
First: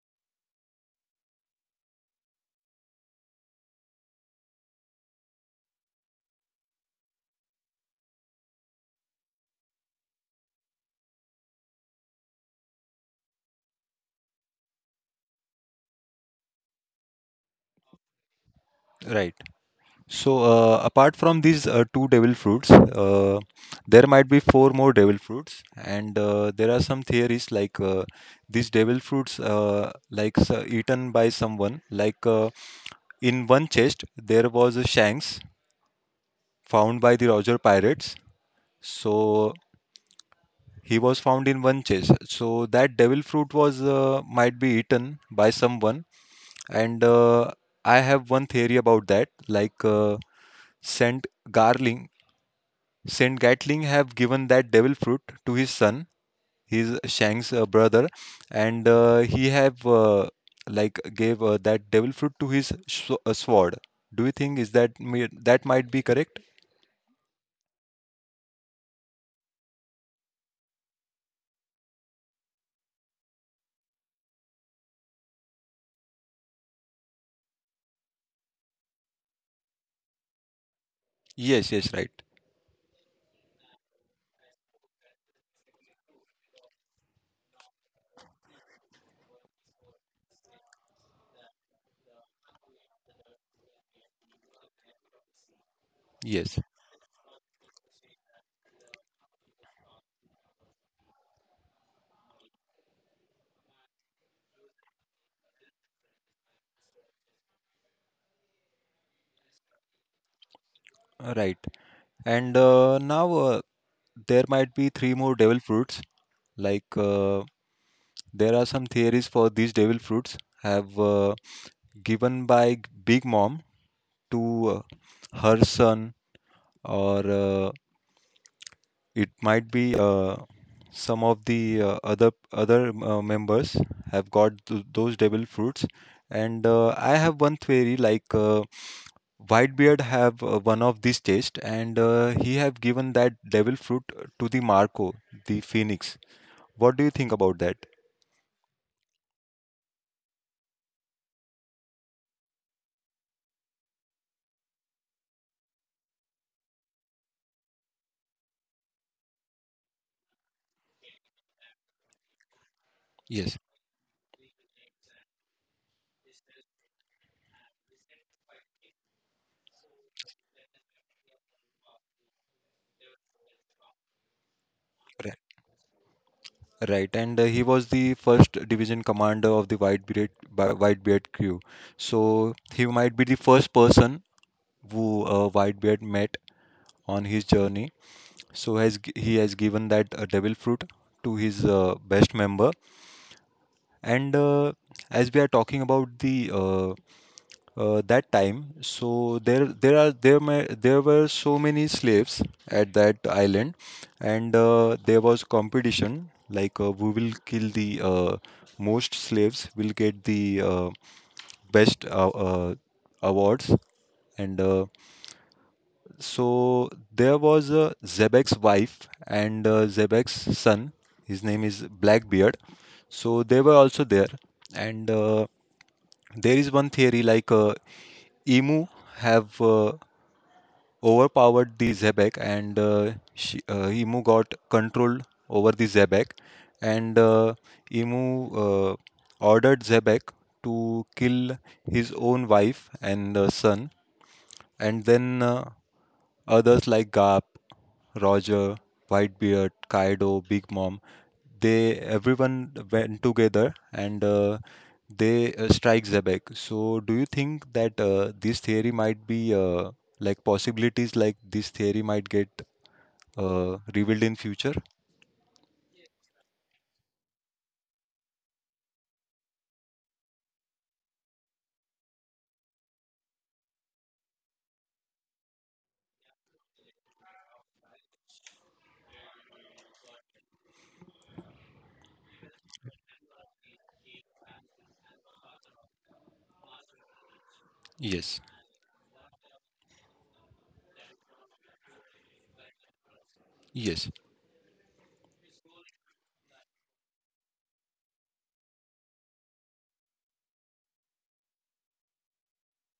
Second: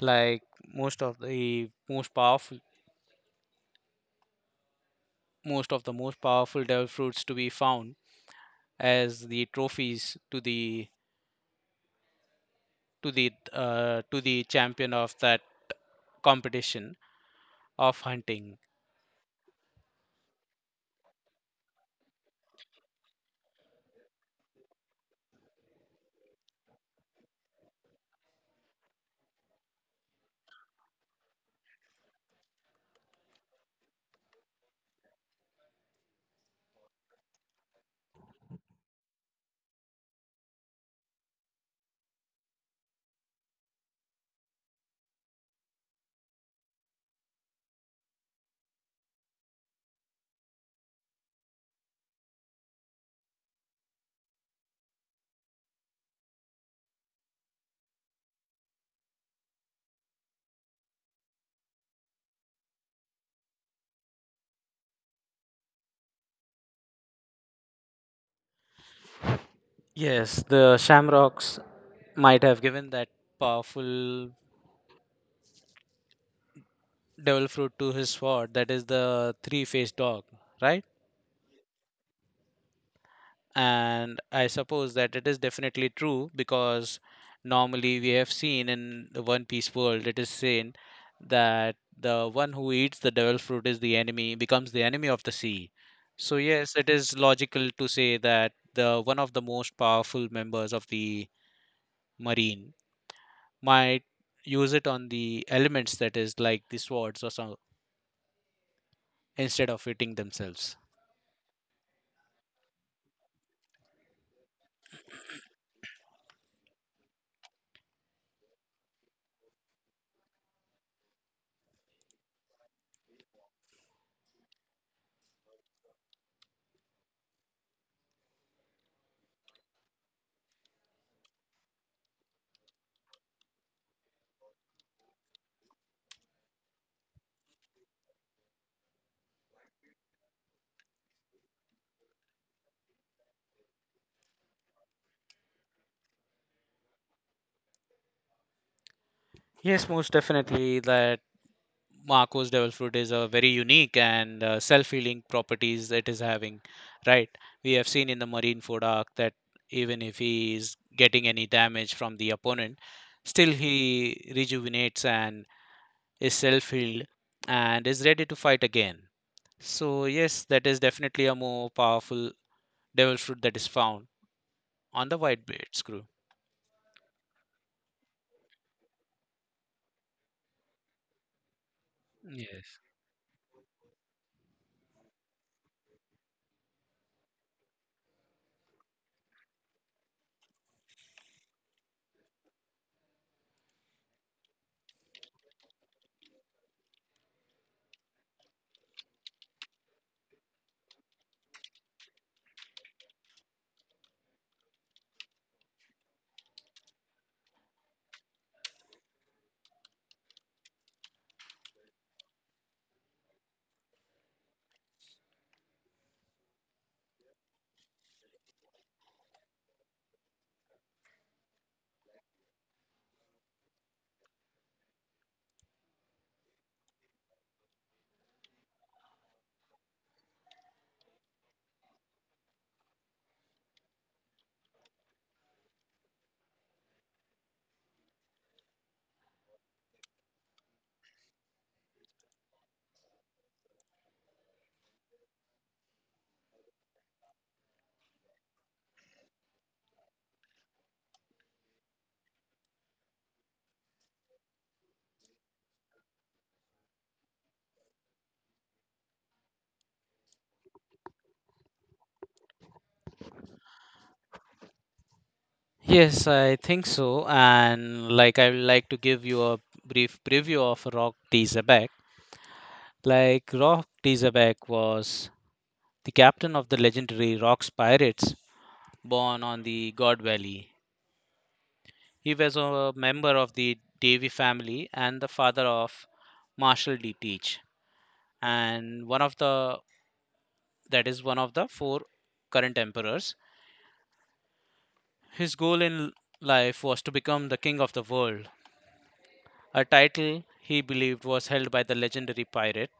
B: Like most of the most powerful most of the most powerful devil fruits to be found as the trophies to the to the champion of that competition of hunting.
A: Right. So, apart from these two devil fruits, there might be four more devil fruits, and there are some theories like these devil fruits, eaten by someone. Like in one chest, there was a Shanks found by the Roger pirates. So he was found in one chest. So that devil fruit was might be eaten by someone, and I have one theory about that, like Saint Garling. Saint Gatling have given that devil fruit to his son, his Shang's brother, and he have like gave that devil fruit to his sword. Do you think is that might be correct?
B: Yes, the shamrocks might have given that powerful devil fruit to his sword, that is the three-faced dog, right?
A: Yes, yes, right.
B: And I suppose that it is definitely true because normally we have seen in the One Piece world, it is seen that the one who eats the devil fruit is the enemy, becomes the enemy of the sea. So
A: Yes,
B: yes, it is logical to say that the one of the most powerful members of the marine might use it on the elements, that is like the swords or so, instead of eating themselves.
A: right. And now there might be three more devil fruits. Like there are some theories for these devil fruits have given by Big Mom to her son or it might be some of the other other members have got those devil fruits, and I have one theory like Whitebeard have one of these taste, and he have given that devil fruit to the Marco, the Phoenix. What do you think about that?
B: Yes, most definitely that Marcos devil fruit is a very unique and self-healing properties it is having, right? We have seen in the marine Fodak that even if he is getting any damage from the opponent, still
A: Yes,
B: he rejuvenates and is self-healed and is ready to fight again. So yes, that is definitely a more powerful devil fruit that is found on the white
A: right.
B: blade screw.
A: Right. And he was the first division commander of the Whitebeard, Whitebeard crew. So
B: Yes.
A: he might be the first person who Whitebeard met on his journey. So he has given that devil fruit to his best member. And as we are talking about the that time, so there are there may, there were so many slaves at that island, and there was competition like who will kill the most slaves will get the best awards, and so there was Zebek's wife and Zebek's son. His name is Blackbeard. So they were also there. And there is one theory like Emu have overpowered the Zebek and Emu got control over the Zebek. And Emu ordered Zebek to kill his own wife and son. And then others like Gap. Roger, Whitebeard, Kaido, Big Mom. They everyone went together and they strike Zebek. So, do you think that this theory might be like possibilities like this theory might get revealed in future?
B: Yes, I think so. And like I would like to give you a brief preview of Rock D. Like Rock Tizabek was the captain of the legendary Rocks Pirates, born on the God Valley. He was a member of the Davy family and the father of Marshal D. Teach,
A: Yes,
B: and one of the, that is one of the four current emperors.
A: yes,
B: His goal in life was to become the king of the world, a title he believed was held by the legendary pirate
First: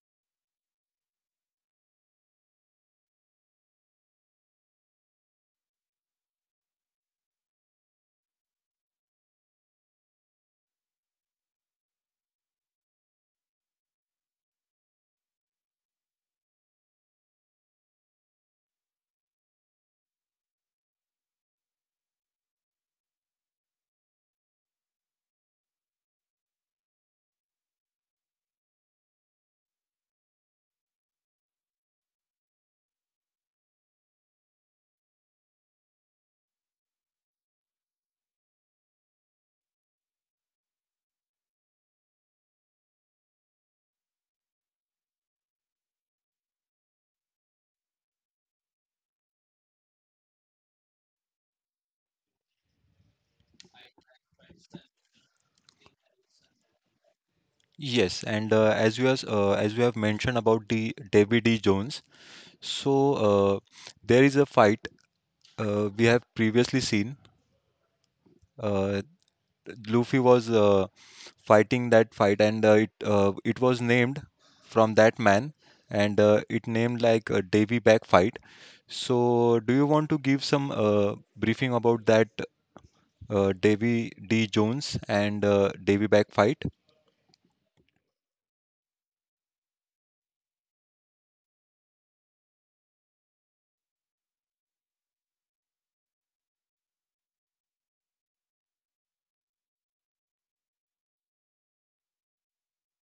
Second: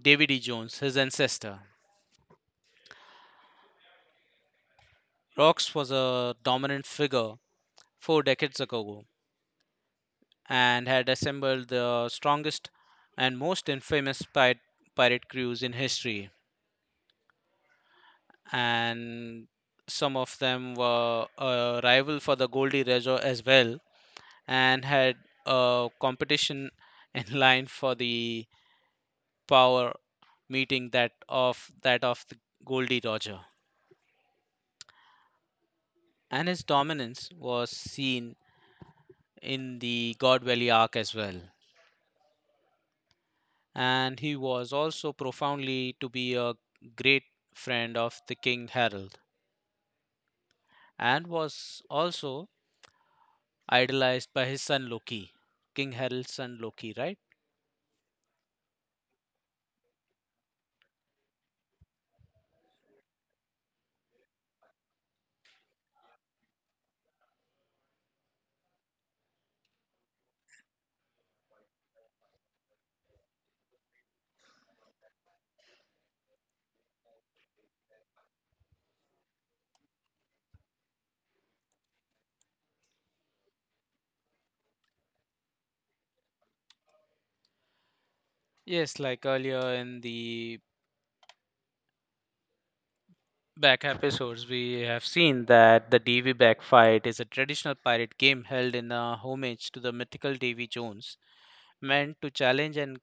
B: David E. Jones, his ancestor. Rox was a dominant figure four decades ago and had assembled the strongest and most infamous pirate crews in history. And some of them were a rival for the Goldie Roger as well, and had a competition in line for the power, meeting that of the Goldie Roger. And his dominance was seen in the God Valley arc as well. And he was also profoundly to be a great friend of the King Harald and was also idolized by his son Loki, King Harald's son Loki, right?
A: yes, and as you have mentioned about the David E. Jones, so uh, there is a fight we have previously seen. Uh, Luffy was fighting that fight, and it was named from that man, and it named like a Davy Back fight. So, do you want to give some briefing about that Davy D. Jones and Davy Back fight?
B: Yes, like earlier in the back episodes, we have seen that the Davy Back fight is a traditional pirate game held in a homage to the mythical Davy Jones, meant to challenge and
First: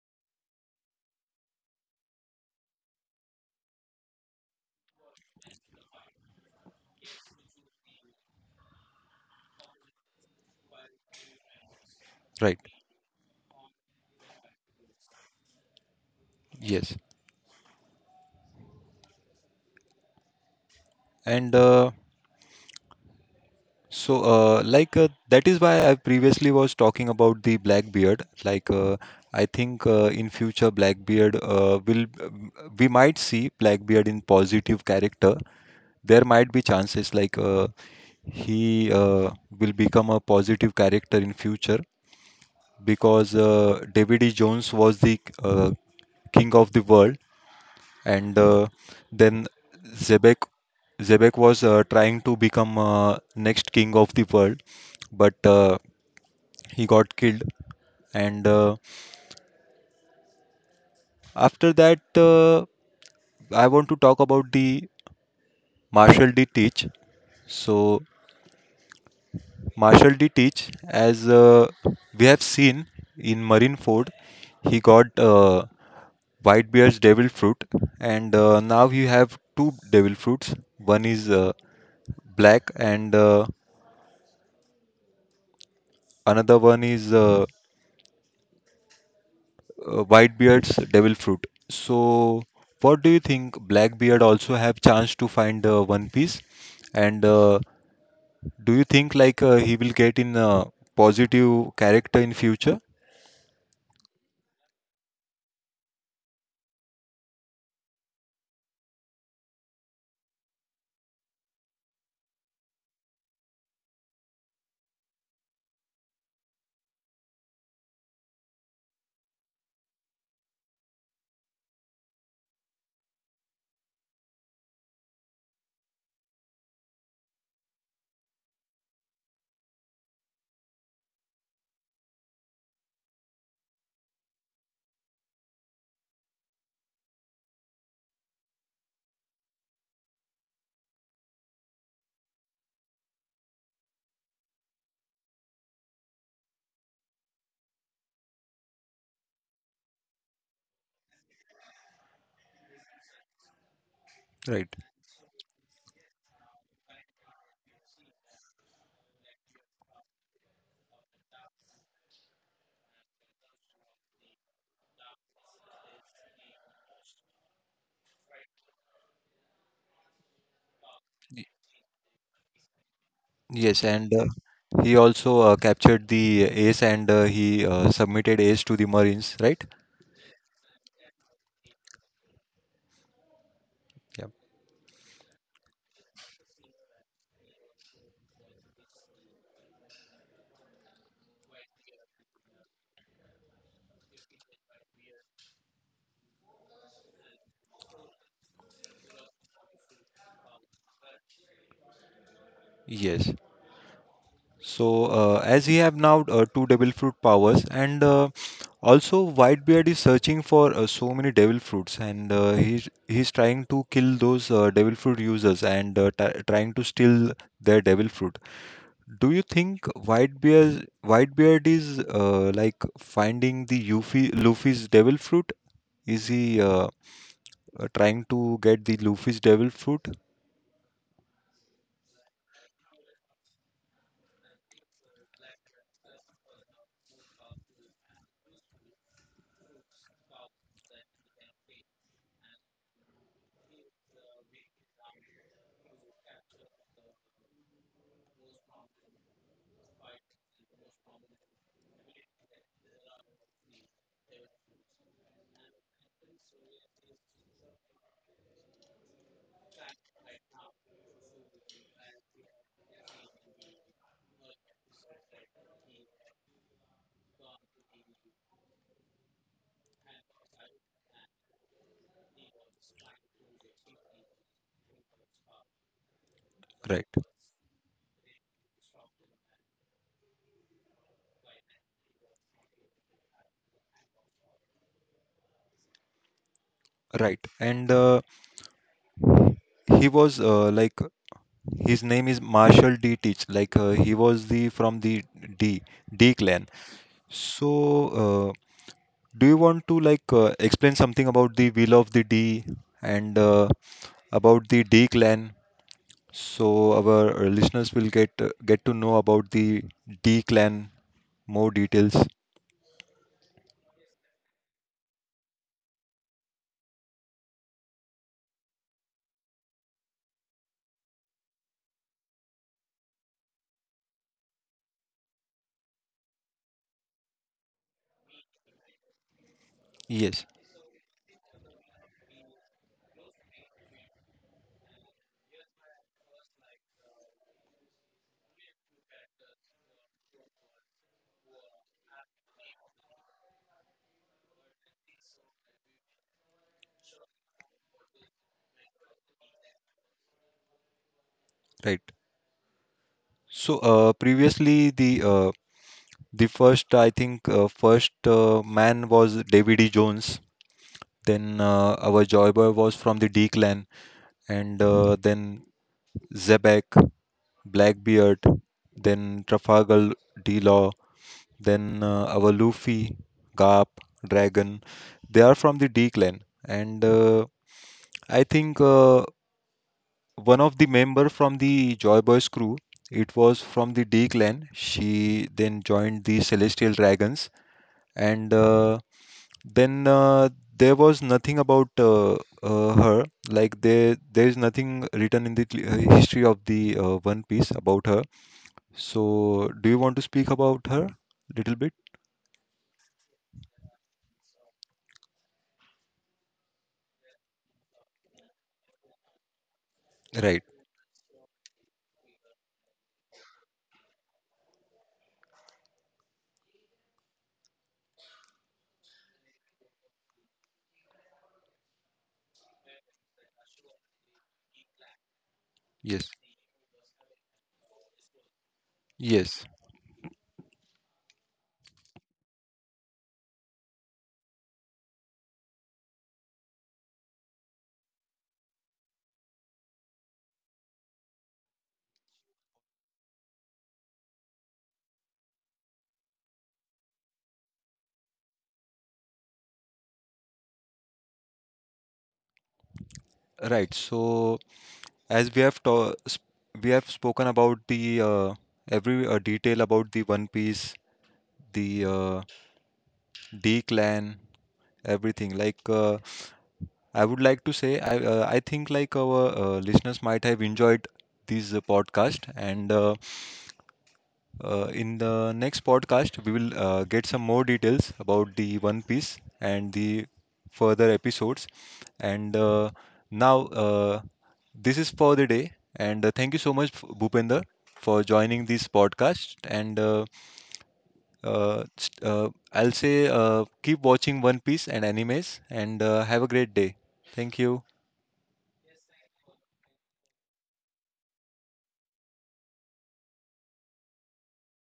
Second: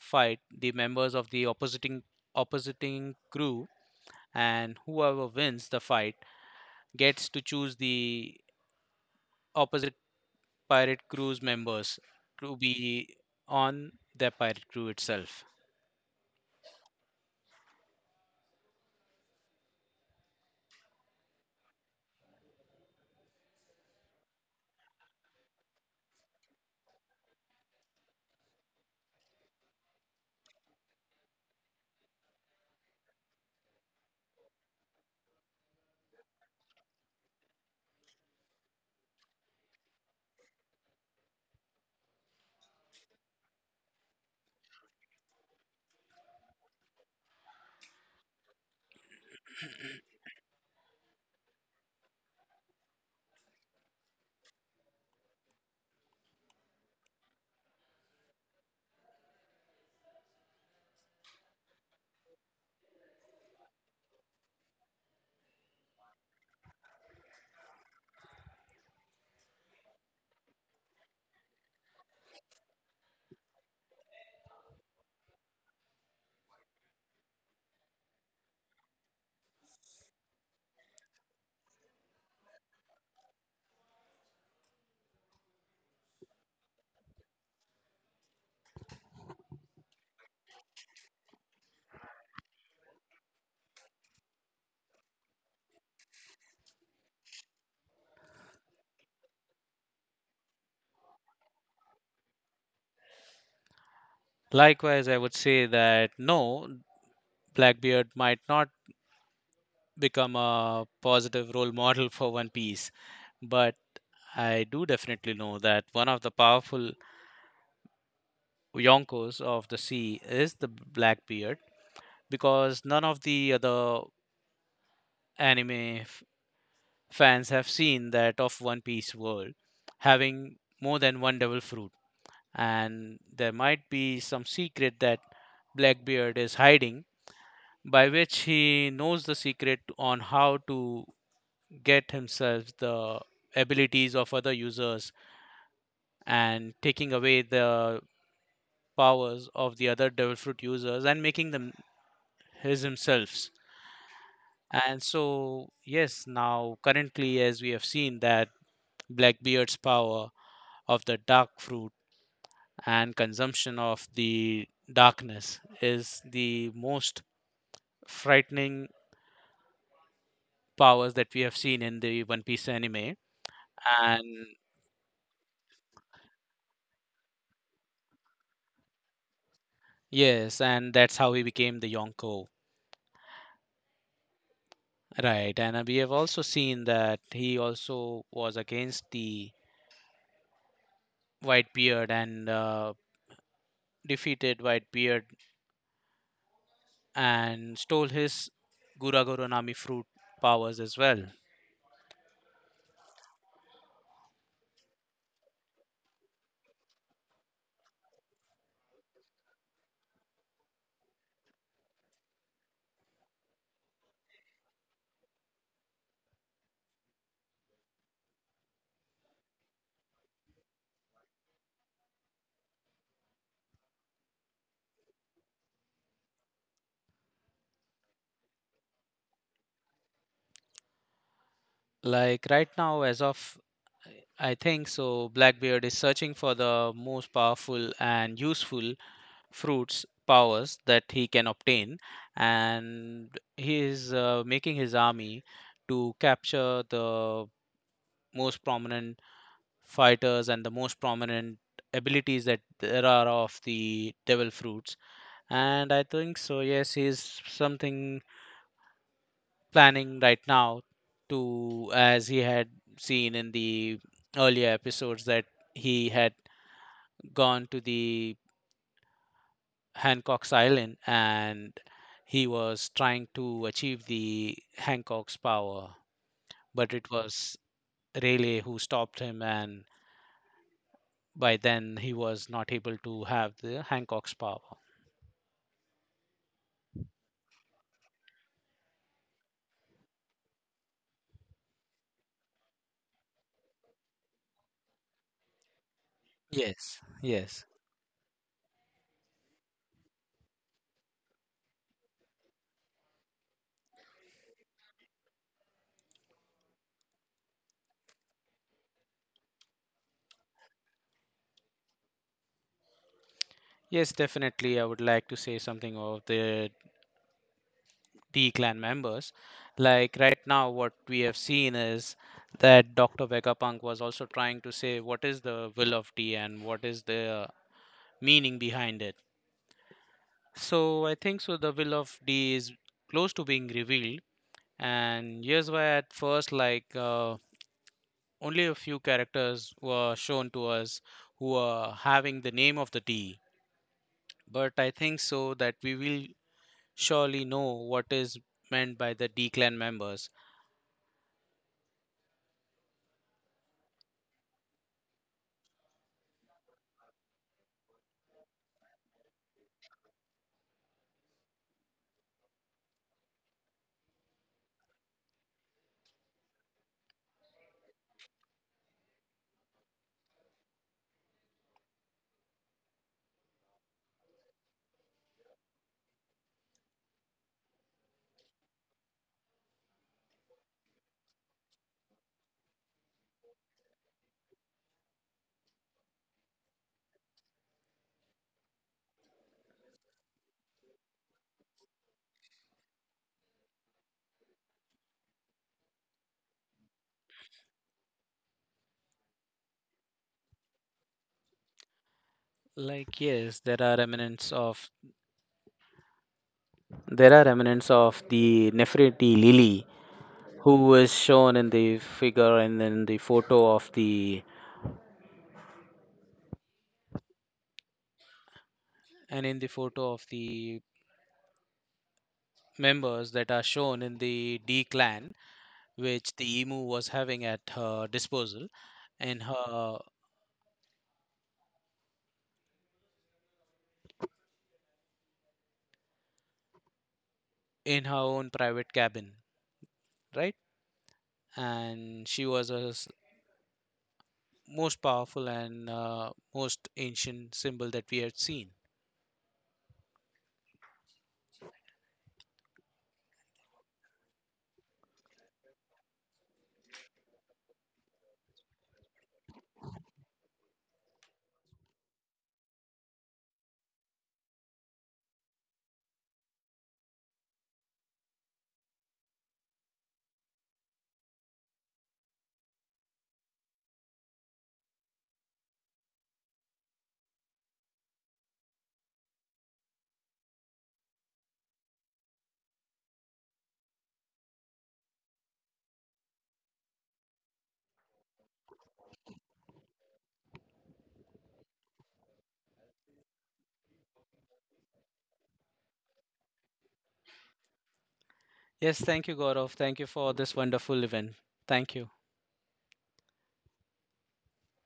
B: fight the members of the oppositing crew, and whoever wins the fight gets to choose the opposite pirate crew's members to
A: Right.
B: be on their pirate crew itself.
A: Yes. And so, that is why I previously was talking about the Blackbeard. I think in future Blackbeard will we might see Blackbeard in positive character. There might be chances like he will become a positive character in future because David E. Jones was the king of the world, and then Zebek Zebek was trying to become next king of the world, but. He got killed, and after that I want to talk about the Marshall D. Teach. So Marshall D. Teach, as we have seen in Marine Ford, he got white bear's devil fruit, and now you have two devil fruits. One is black and another one is white beard's devil fruit. So what do you think, Blackbeard also have chance to find One Piece, and do you think like he will get in a positive character in future?
B: Likewise, I would say that no, Blackbeard might not become a positive role model for One Piece, but I do definitely know that one of the powerful Yonkos of the sea is the Blackbeard, because none of the other anime fans have seen that of One Piece world having more than one devil fruit. And there might be some secret that Blackbeard is hiding, by which he knows the secret on how to get himself the abilities of other users and taking away the powers of the other devil fruit users and making them his himselfs.
A: Right.
B: And so, yes, now currently, as we have seen, that Blackbeard's power of the dark fruit and consumption of the darkness is the most frightening powers that we have seen in the One Piece anime.
A: Yes, and
B: And
A: he also captured the Ace, and he submitted Ace to the Marines, right?
B: yes, and that's how he became the Yonko.
A: Yeah.
B: Right, and we have also seen that he also was against the Whitebeard and defeated Whitebeard and stole his Guragoro Nami fruit powers as well.
A: Yes. So, as he have now two devil fruit powers, and also Whitebeard is searching for so many devil fruits, and he's trying to kill those devil fruit users and t trying to steal their devil fruit. Do you think Whitebeard is like finding the Yuffie, Luffy's devil fruit? Is he trying to get the Luffy's devil fruit?
B: Like right now, as of, I think so, Blackbeard is searching for the most powerful and useful fruits powers that he can obtain, and he is making his army to capture the most prominent fighters and the most prominent abilities that there are of the devil fruits. And I think so, yes, he is something planning right now, to, as he had seen in the earlier episodes, that he had gone to the Hancock's Island, and he was trying to achieve the Hancock's power, but
A: Right,
B: it was Rayleigh who stopped him, and by then he was not able to have the Hancock's power.
A: right. And he was like his name is Marshall D. Teach. Like he was the from the D D clan.
B: Yes, yes,
A: So uh, do you want to like explain something about the will of the D and about the D clan, so our listeners will get to know about the D clan more details.
B: yes, definitely. I would like to say something of the D clan members. Like right now, what we have seen is that Dr. Vegapunk was also trying to say what is the will of D and what is the meaning behind it.
A: Yes,
B: So I think so the will of D is close to being revealed, and here's why: at first, like only a few characters were shown to us who are having the name of the D. But I think so that we will surely know what is meant by the D clan members.
A: right. So previously the first, I think, first man was David E. Jones. Then our Joy was from the D clan, and then Zebek, Blackbeard, then Trafalgar D. Law, then our Luffy, Garp, Dragon. They are from the D clan, and I think. One of the member from the Joy Boys crew. It was from the D clan. She then joined the Celestial Dragons, and then there was nothing about her. Like there is nothing written in the history of the One Piece about her. So, do you want to speak about her little bit?
B: Like, yes, there are remnants of there are remnants of the Nefertiti Lily
A: Right.
B: who was shown in the figure and in the photo of the and in the photo of the members that are shown in the D clan,
A: Yes.
B: which the emu was having at her disposal in
A: Yes.
B: her own private cabin, right? And she was a most powerful and most ancient symbol that we had seen.
A: Right. So, as we have spoken about the every detail about the One Piece, the D clan, everything. Like I would like to say, I think like our listeners might have enjoyed this podcast, and in the next podcast we will get some more details about the One Piece and the further episodes. And now this is for the day, and thank you so much, Bhupender, for joining this podcast and. I'll say keep watching One Piece and animes and have a great day. Thank you.
B: Yes, thank you, Gaurav. Thank you for this wonderful event. Thank you.